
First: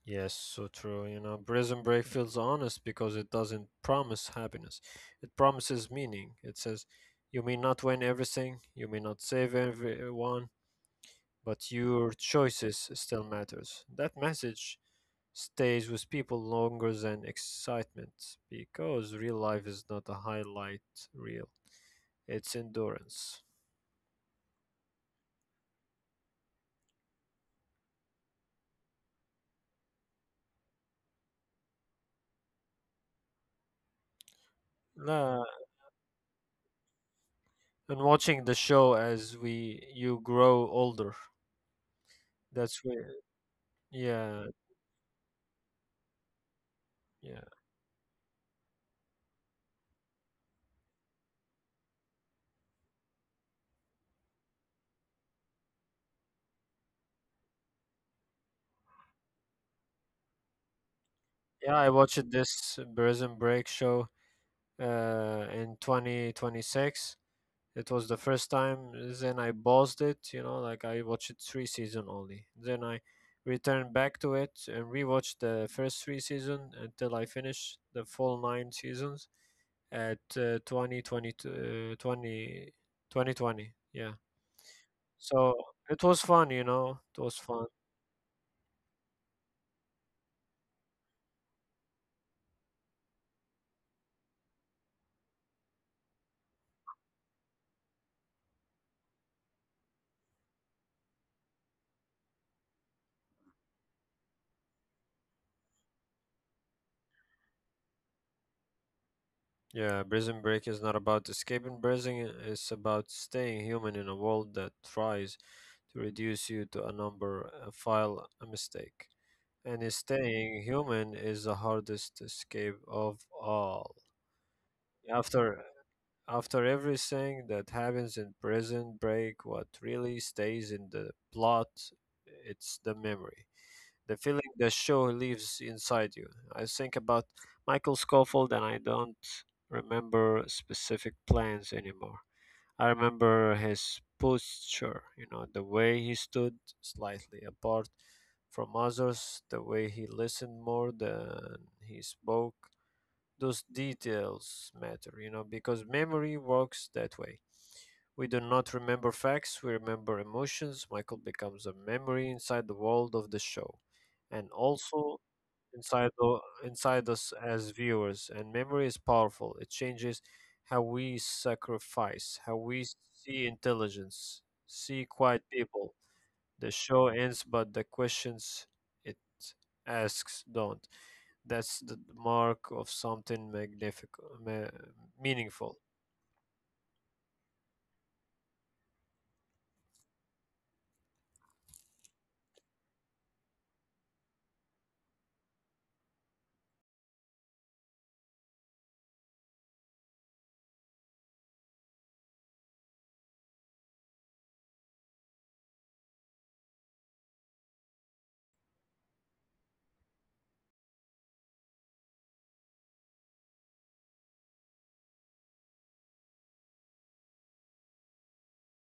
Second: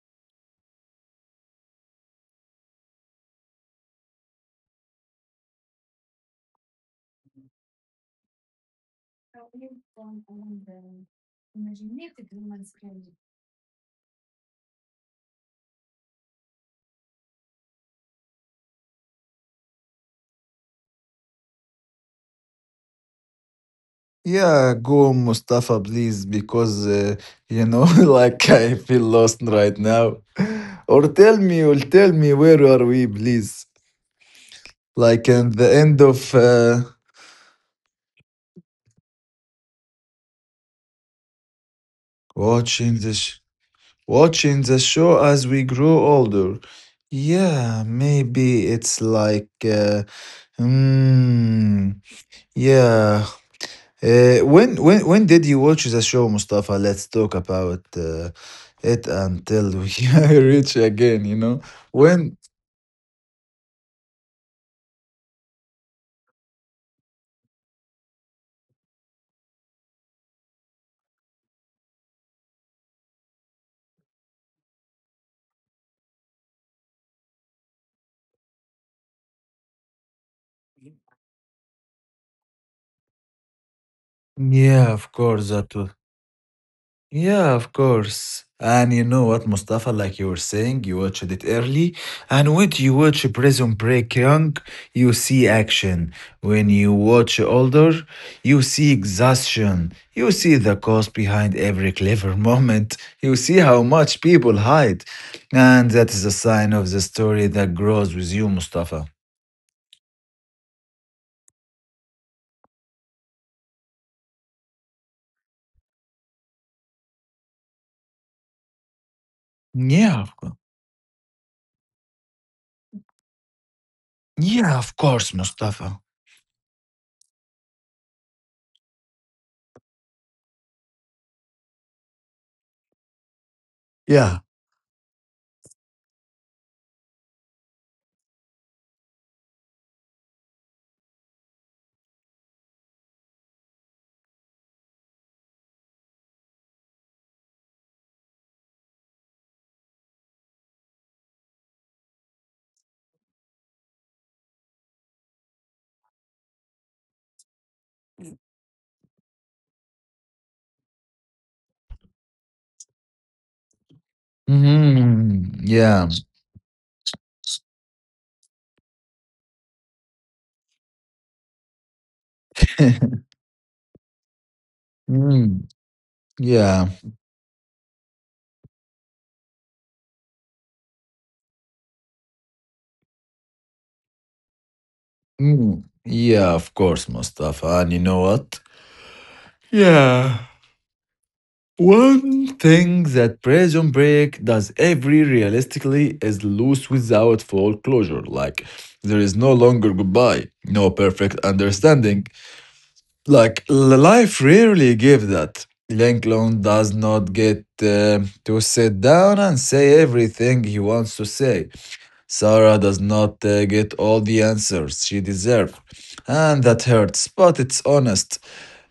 Speaker 1: Yes, so true. You know, Prison Break feels honest because it doesn't promise happiness. It promises meaning. It says, you may not win everything, you may not save everyone, but your choices still matters. That message stays with people longer than excitement because real life is not a highlight reel. It's endurance.
Speaker 2: Yeah, go Mustafa, please, because uh, you know, [laughs] like I feel lost right now. [laughs] Or tell me, or tell me, where are we, please? Like
Speaker 1: La-
Speaker 2: at the end of uh,
Speaker 1: and watching the show as we you grow older. That's
Speaker 2: watching
Speaker 1: where
Speaker 2: the sh-
Speaker 1: yeah,
Speaker 2: watching the show as we grow older.
Speaker 1: yeah.
Speaker 2: Yeah, maybe it's like, uh, mm, yeah, Uh, when when when did you watch the show, Mustafa? Let's talk about uh, it until we [laughs] reach again. You know
Speaker 1: Yeah, I watched
Speaker 2: when?
Speaker 1: this Prison Break show uh, in twenty twenty-six. It was the first time. Then I paused it, you know, like I watched three season only. Then I returned back to it and rewatched the first three season until I finished the full nine seasons at uh, twenty twenty, uh, twenty, twenty twenty. Yeah.
Speaker 2: Yeah, of
Speaker 1: So
Speaker 2: course that was.
Speaker 1: it was fun, you know, it was
Speaker 2: Yeah,
Speaker 1: fun.
Speaker 2: of course. And you know what, Mustafa, like you were saying, you watched it early. And when you watch Prison Break young, you see action. When you watch older, you see exhaustion. You see the cause behind every clever [laughs] moment. You see how much people hide. And that is a sign of the story that grows with you, Mustafa.
Speaker 1: Yeah, Prison Break is not about escaping prison, it's about staying human in a world that tries to reduce you to a number, a file, a mistake. And
Speaker 2: Yeah, of course.
Speaker 1: staying human is the hardest escape of all.
Speaker 2: Yeah, of course,
Speaker 1: After
Speaker 2: Mustafa.
Speaker 1: after everything that happens in Prison Break, what really stays in the plot it's the memory, the
Speaker 2: Yeah.
Speaker 1: feeling the show leaves inside you. I think about Michael Scofield and I don't remember specific plans anymore. I remember his posture, you know, the way he stood slightly apart from others, the way he listened more than he spoke. Those details matter, you know, because memory works that way. We do not remember facts, we remember emotions. Michael becomes a memory inside the world of the show and also
Speaker 2: Hmm.
Speaker 1: inside
Speaker 2: Yeah.
Speaker 1: the, inside us as viewers. And memory is powerful. It changes how we sacrifice, how we
Speaker 2: [laughs]
Speaker 1: see intelligence, see quiet
Speaker 2: Mm.
Speaker 1: people. The
Speaker 2: Yeah.
Speaker 1: show ends, but the questions it asks don't. That's the the mark of something magnific- ma- meaningful.
Speaker 2: Mm. Yeah, of course, Mustafa. And you know what? Yeah. One thing that Prison Break does every realistically is loose without full closure. Like, there is no longer goodbye, no perfect understanding. Like, l- life rarely gives that. Lincoln does not get uh, to sit down and say everything he wants to say. Sarah does not uh, get all the answers she deserves, and that hurts, but it's honest.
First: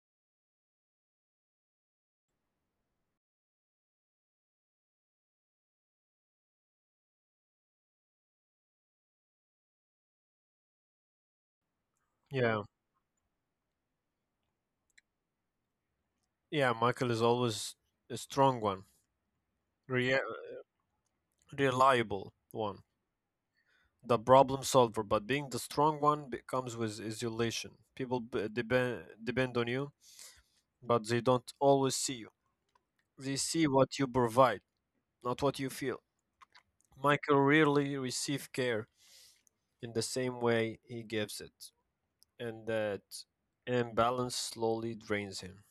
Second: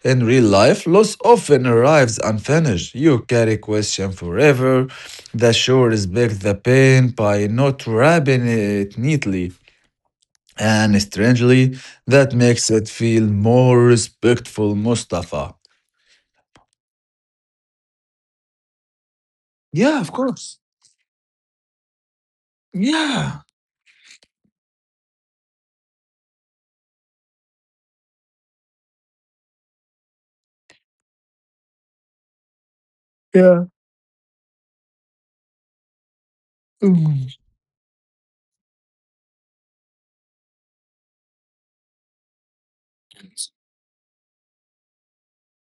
Speaker 2: In real life, loss often arrives unfinished. You carry question forever. The show respects the pain by not wrapping it neatly. And strangely, that
Speaker 1: Yeah,
Speaker 2: makes it feel more respectful, Mustafa.
Speaker 1: yeah. Michael is always a strong one,
Speaker 2: Yeah,
Speaker 1: rea- reliable one,
Speaker 2: yeah.
Speaker 1: the problem solver. But being the strong one be- comes with isolation. People b- depend depend on you, but they don't always see you. They see what you provide, not what you feel. Michael rarely receives care in the same way he gives it, and that imbalance slowly drains him.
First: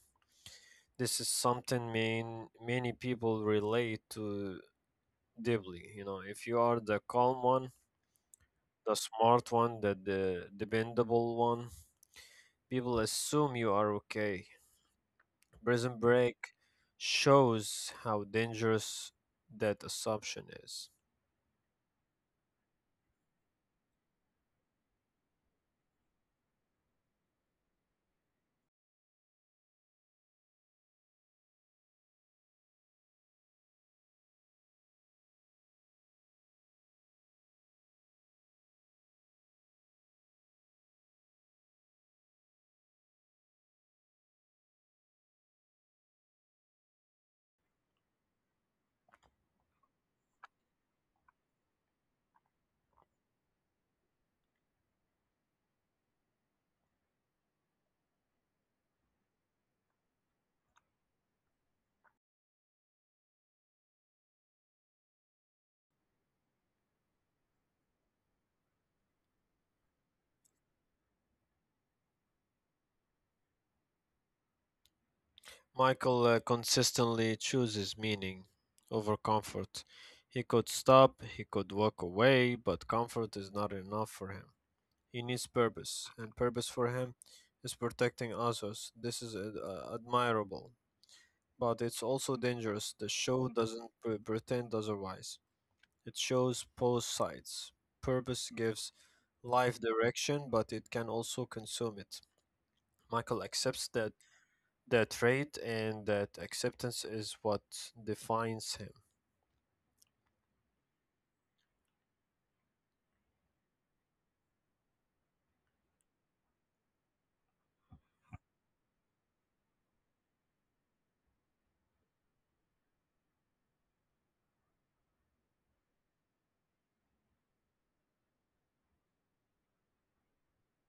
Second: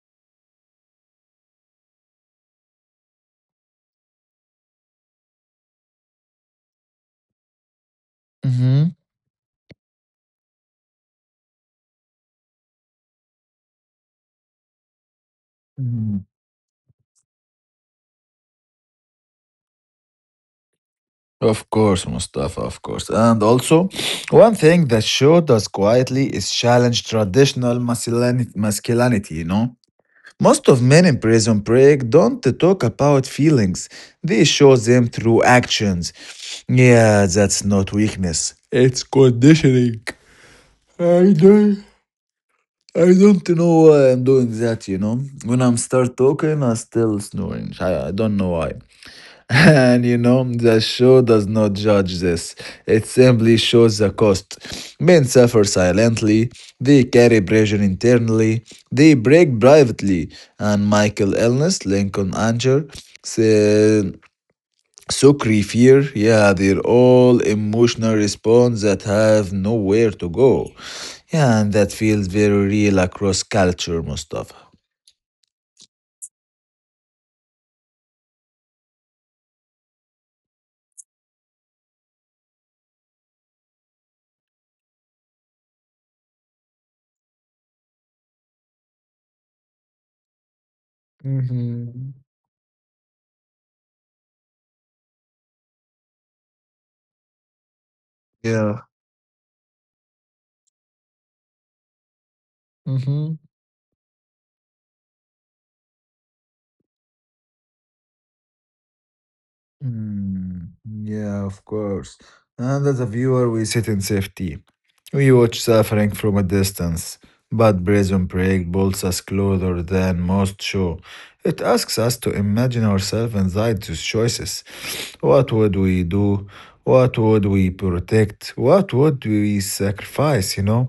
Speaker 1: This is something main, many people relate to deeply. You know, if you are the calm one, the
Speaker 2: Mhm.
Speaker 1: smart one, the, the dependable one, people assume you are okay. Prison Break shows how dangerous that assumption is.
Speaker 2: Of course, Mustafa, of course. And also, one thing that show does quietly is challenge traditional masculinity, masculinity, you know? Most of men in Prison Break don't talk about feelings. They show them through actions. Yeah, that's not weakness. It's conditioning. I don't, I don't know why I'm doing that, you know? When I'm start talking, I still snoring. I, I don't know why. And you know, the show does not judge this. It simply shows the cost. Men suffer silently, they carry pressure internally, they break privately. And Michael Ellis, Lincoln Anger, Se- Sukri Fear, yeah, they're all emotional response that have nowhere to go. Yeah, and that feels very real across culture, Mustafa.
Speaker 1: Michael uh, consistently chooses meaning over comfort. He could stop, he could walk away, but comfort is not enough for him. He needs purpose, and purpose for him is protecting others. This is ad- uh, admirable, but it's
Speaker 2: Hmm.
Speaker 1: also dangerous. The show doesn't pre- pretend otherwise. It shows both sides. Purpose gives life direction, but it can also consume it.
Speaker 2: Yeah.
Speaker 1: Michael accepts that that trait, and that acceptance is what defines him.
Speaker 2: Mm, yeah, of course. And as a viewer, we sit in safety. We watch suffering from a distance. But Prison Break pulls us closer than most show. It asks us to imagine ourselves inside those choices. What would we do? What would we protect? What would we sacrifice, you know?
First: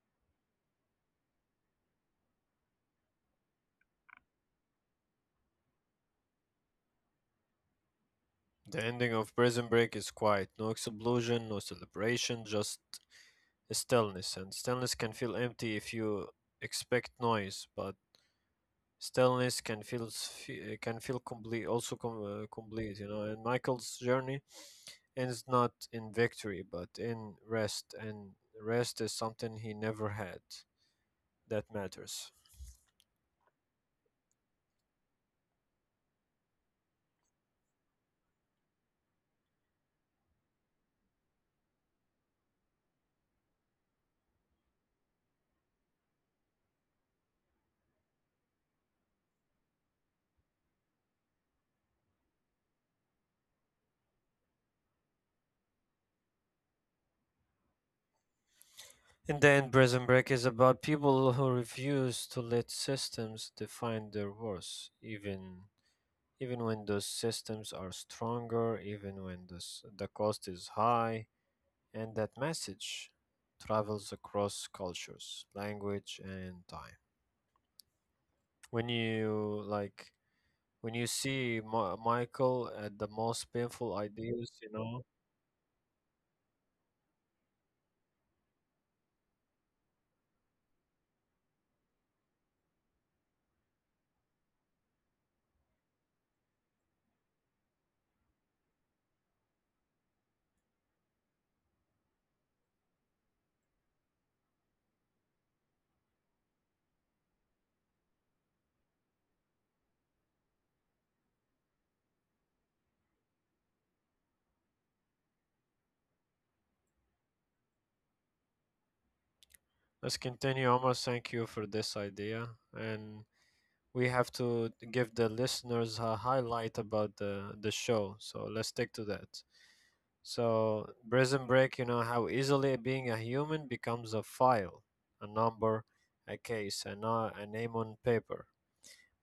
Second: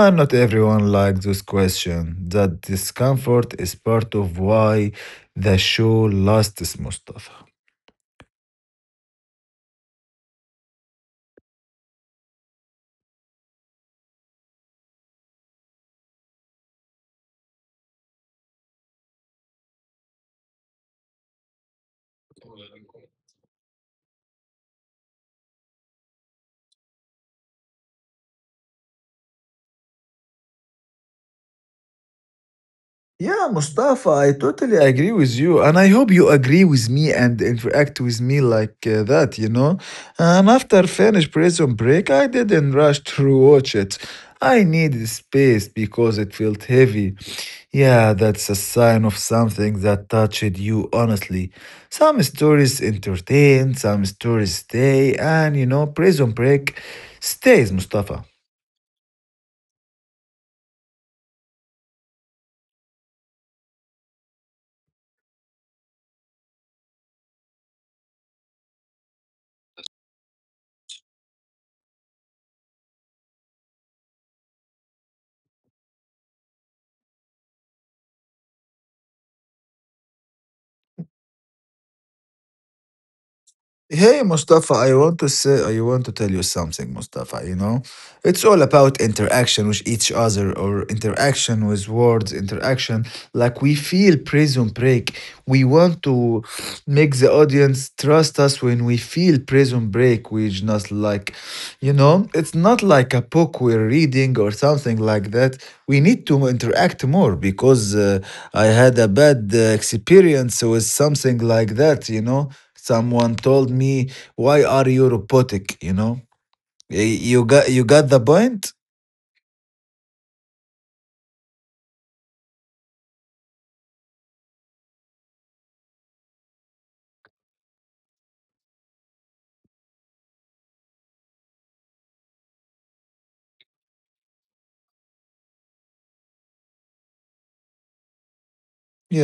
Speaker 2: And not everyone likes this question. That discomfort is part of why the show lasts, Mustafa.
Speaker 1: The ending of Prison Break is quiet. No explosion, no celebration, just stillness. And stillness can feel empty if you expect noise, but stillness can feel s- fe- eh, can feel complete, also com- uh, complete, you know. And Michael's journey ends not in victory but in rest. And rest is something he never had. That matters.
Speaker 2: Yeah, Mustafa, I totally agree with you. And I hope you agree with me and interact with me like uh, that, you know? And after finish Prison Break, I didn't rush to watch it. I needed space because it felt heavy. Yeah, that's a sign of something that touched you honestly. Some stories entertain, some stories stay, and you know, Prison Break stays, Mustafa.
Speaker 1: In the end, Prison Break is about people who refuse to let systems define their worth, even even when those systems are stronger, even when this, the cost is high. And that message travels across cultures, language, and time. When you like, when you see Ma- Michael at the most painful
Speaker 2: Hey
Speaker 1: ideas, you
Speaker 2: Mustafa, I
Speaker 1: know,
Speaker 2: want to say I want to tell you something, Mustafa. You know, it's all about interaction with each other or interaction with words, interaction. Like we feel prison break. We want to make the audience trust us when we feel prison break. We just like, you know, it's not like a book we're reading or something like that. We need to interact more because uh, I had a bad uh, experience with something like that, you know. Someone told me, "Why are you robotic?" You know, Y- you got you got the point.
Speaker 1: let's continue. Omar, thank you for this idea. And we have to give the listeners a highlight about the, the show. So let's stick to that. So, Prison Break, you know, how easily being a human becomes a file, a number, a case, and a, a name on paper.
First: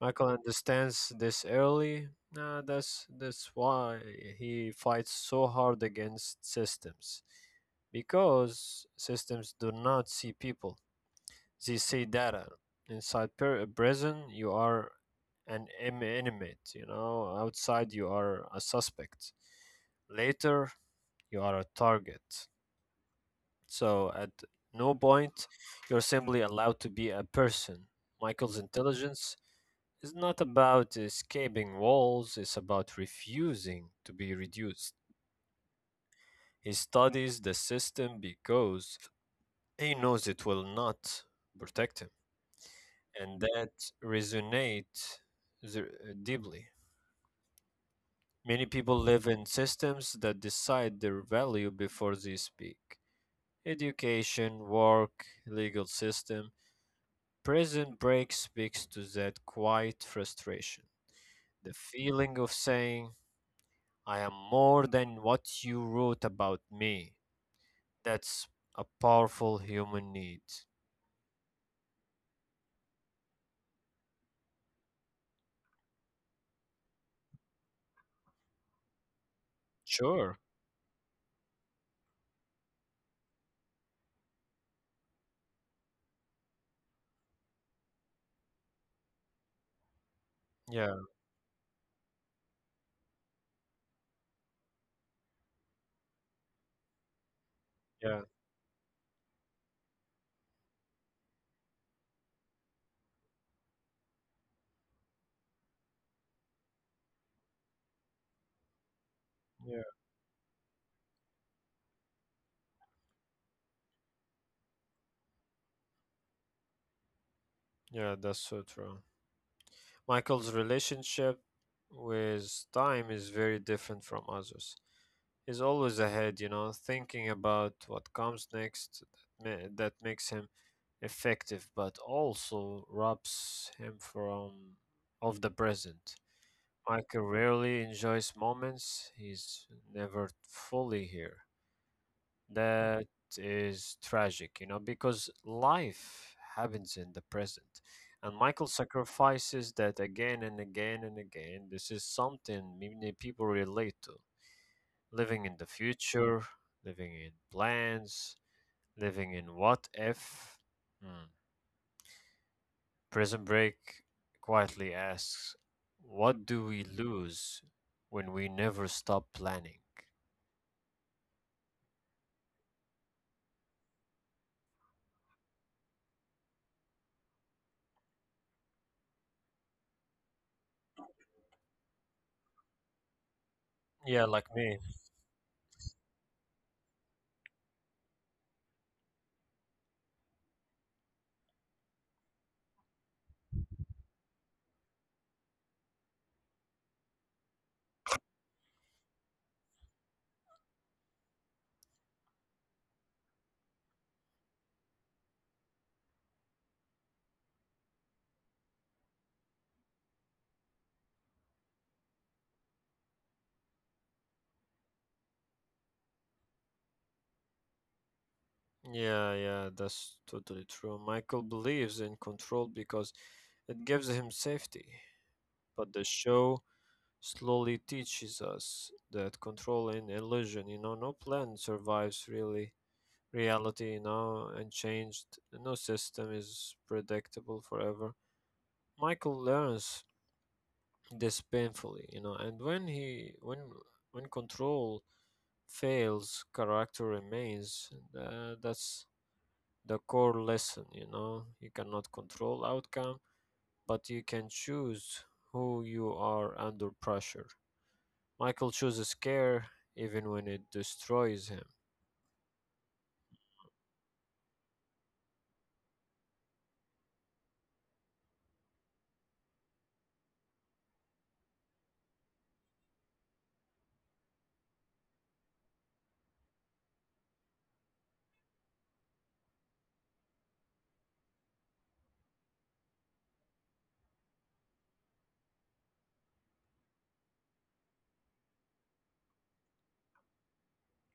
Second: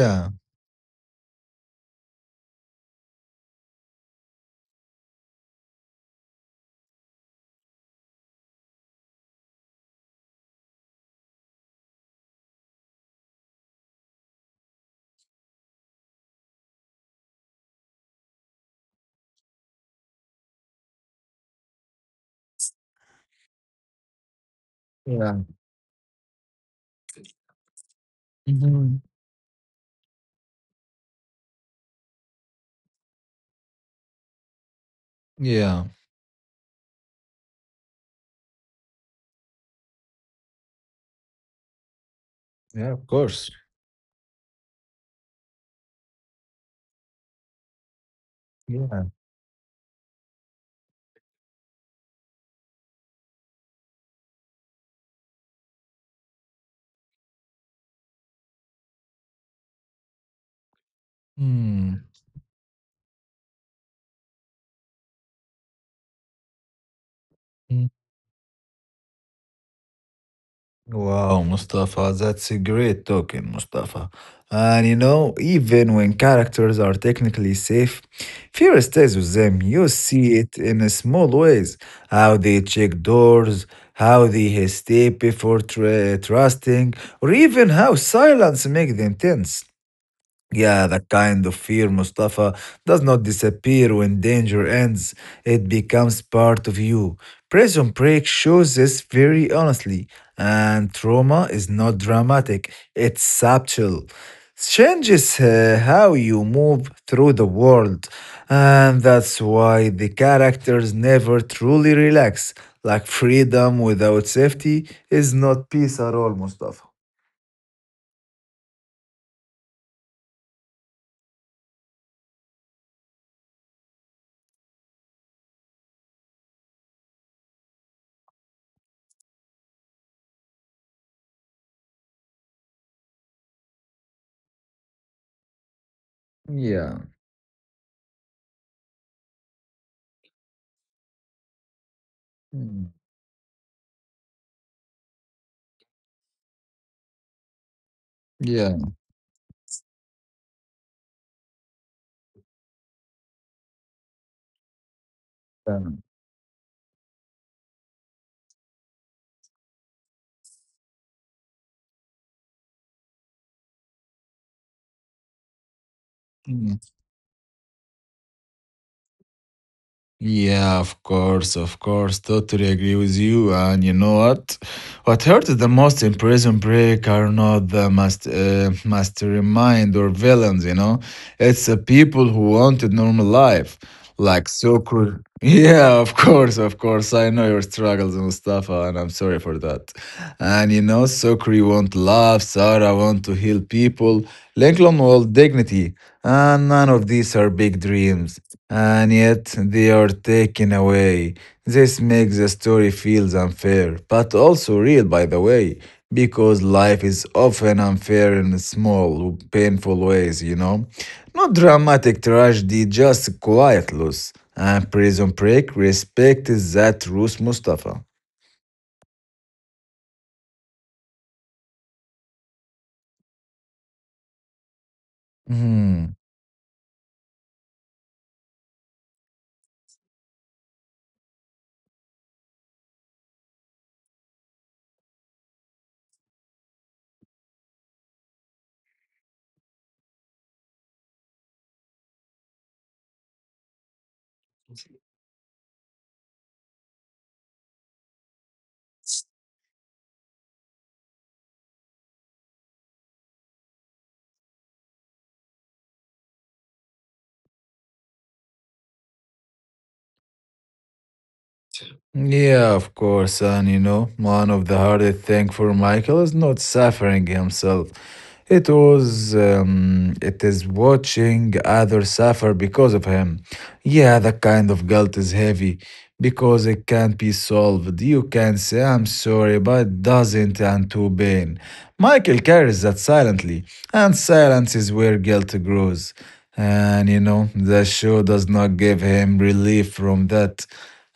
Speaker 1: Michael understands this early. Uh, that's that's why he fights so hard against systems, because systems do not see people; they see data. Inside per- prison, you are an im- inmate. You know, outside, you are a suspect. Later, you are a target. So at no
Speaker 2: yeah.
Speaker 1: point you're simply allowed to be a person. Michael's
Speaker 2: Mhm.
Speaker 1: intelligence it's not about escaping walls, it's about refusing to be reduced.
Speaker 2: Yeah,
Speaker 1: He studies the system because he knows it will not protect him.
Speaker 2: yeah. Of
Speaker 1: And
Speaker 2: course.
Speaker 1: that resonates the- deeply. Many people
Speaker 2: Yeah.
Speaker 1: live in systems that decide their value before they speak. Education, work, legal system. Prison Break speaks to that quiet frustration. The
Speaker 2: Hmm.
Speaker 1: feeling of saying, I am more than what you wrote about me. That's a powerful human need.
Speaker 2: Wow, Mustafa, that's a great talking, Mustafa. And you know, even when characters are technically safe, fear stays with them. You see
Speaker 1: Sure.
Speaker 2: it in a small ways how they check doors, how they hesitate before tra- trusting, or even how silence makes them tense. Yeah,
Speaker 1: Yeah,
Speaker 2: that kind of fear, Mustafa, does not disappear when danger ends. It becomes part of you. Prison
Speaker 1: yeah,
Speaker 2: Break shows this very honestly, and trauma is not dramatic, it's subtle. Changes uh, how you move through the world, and that's
Speaker 1: yeah,
Speaker 2: why the characters never truly relax. Like freedom without safety is not peace at all, Mustafa.
Speaker 1: yeah, that's so true. Michael's relationship with time is very different from others. He's always ahead, you know, thinking about what comes next. That, ma- that makes him effective, but also robs him from of the present.
Speaker 2: Yeah.
Speaker 1: Michael rarely enjoys moments, he's never fully here.
Speaker 2: Mm.
Speaker 1: That is tragic, you know, because life happens in the present. And Michael
Speaker 2: Yeah.
Speaker 1: sacrifices that again and again and again. This is something many people relate to. Living in the future, living in plans, living in what if. Hmm. Prison Break quietly asks, what do
Speaker 2: Yeah.
Speaker 1: we lose when we never stop planning?
Speaker 2: Yeah, of course, of course. Totally agree with you. And you know what? What hurt the most in Prison Break are not the must, uh, mastermind or villains, you know? It's the people who wanted normal life
Speaker 1: Yeah, like
Speaker 2: like
Speaker 1: me.
Speaker 2: so cool. Yeah, of course, of course. I know your struggles, Mustafa, and I'm sorry for that. And you know, Sukri want love, Sarah want to heal people, Lincoln want dignity, and none of these are big dreams. And yet they are taken away. This makes the story feels unfair, but also real, by the way, because life is often unfair in small, painful ways, you know? Not dramatic tragedy, just quiet loss. And Prison Break respects that rules, Mustafa.
Speaker 1: Yeah, yeah, that's totally true. Michael believes in control because it gives him safety. But the
Speaker 2: Hmm.
Speaker 1: show slowly teaches us that control and illusion, you know, no plan survives really reality, you know, and changed. No system is predictable forever. Michael learns this painfully, you know. And when he when when control fails, character remains. And, uh, that's the core lesson. You know, you cannot control outcome, but you can choose who you are under pressure. Michael chooses care even when it destroys him.
Speaker 2: Yeah, of course. And you know, one of the hardest things for Michael is not suffering himself. It was, um, it is watching others suffer because of him. Yeah, that kind of guilt is heavy because it can't be solved. You can say, I'm sorry, but it doesn't and to pain. Michael carries that silently, and silence is where guilt grows. And you know, the show does not give him relief from that,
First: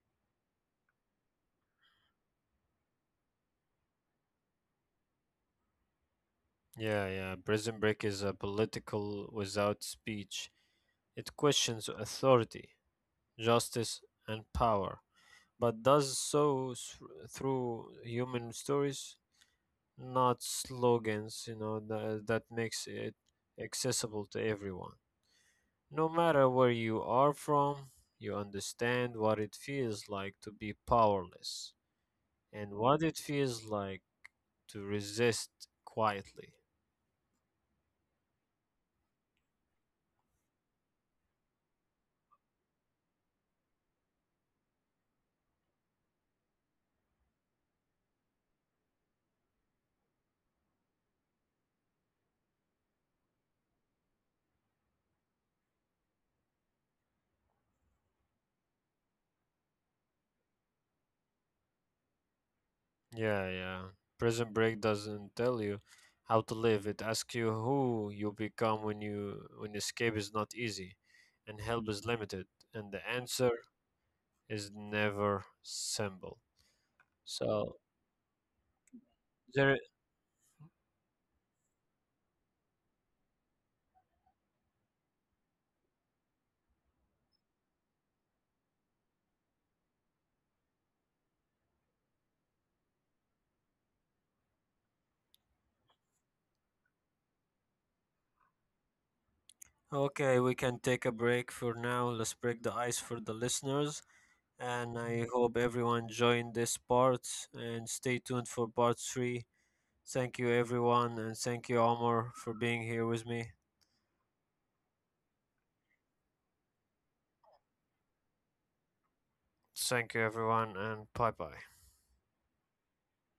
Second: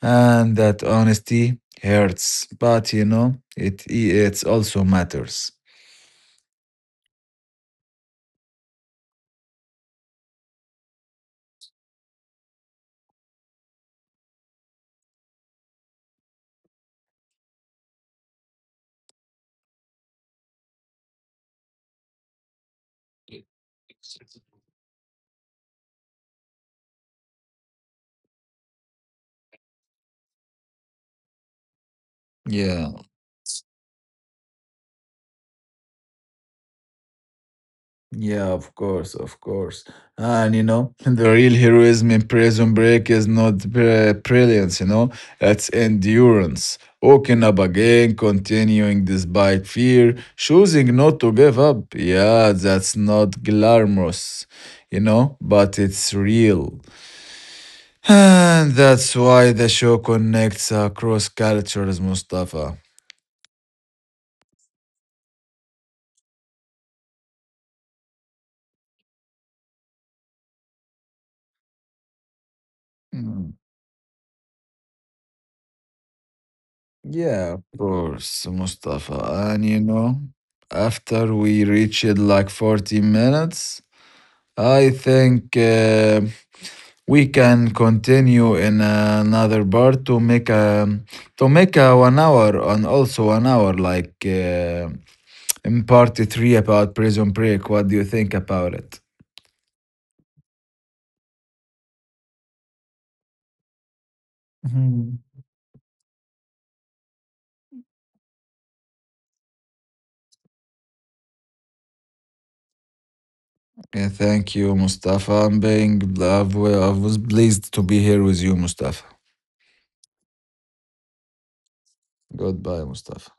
Speaker 2: and that honesty hurts, but you know it it also matters,
Speaker 1: Yeah, yeah. Prison Break is a political without speech. It questions authority, justice, and power, but does so s- through human stories, not slogans. You know, tha- that makes it accessible to everyone. No matter where you are from, you understand what it feels like to be powerless and
Speaker 2: yeah.
Speaker 1: what it feels like to resist quietly.
Speaker 2: Yeah, of course, of course. And you know, [laughs] the real heroism in Prison Break is not br- brilliance, you know, it's endurance. Waking up again, continuing despite fear, choosing not to give up. Yeah, that's not glamorous, you know, but it's real. [sighs] And that's why the show connects across cultures, Mustafa.
Speaker 1: Yeah, yeah. Prison Break doesn't tell you how to live. It asks you who you become when you when escape is not easy and help is limited. And the answer
Speaker 2: Hmm.
Speaker 1: is never simple.
Speaker 2: Yeah, of
Speaker 1: So
Speaker 2: course, Mustafa. And
Speaker 1: there
Speaker 2: you know, after we reached like forty minutes, I think uh, we can continue in another part to make a to make a one hour, and also one hour like uh, in part three about Prison Break. What do you think about it?
Speaker 1: Okay, we can take a break for now. Let's break the ice for the listeners. And
Speaker 2: Mhm.
Speaker 1: I hope everyone joined this part and stay tuned for part three. Thank you everyone and thank you Omar for being here with me.
Speaker 2: Yeah, thank you, Mustafa. I'm being I was pleased to be here with you, Mustafa.
Speaker 1: Thank you everyone and bye bye.
Speaker 2: Goodbye, Mustafa.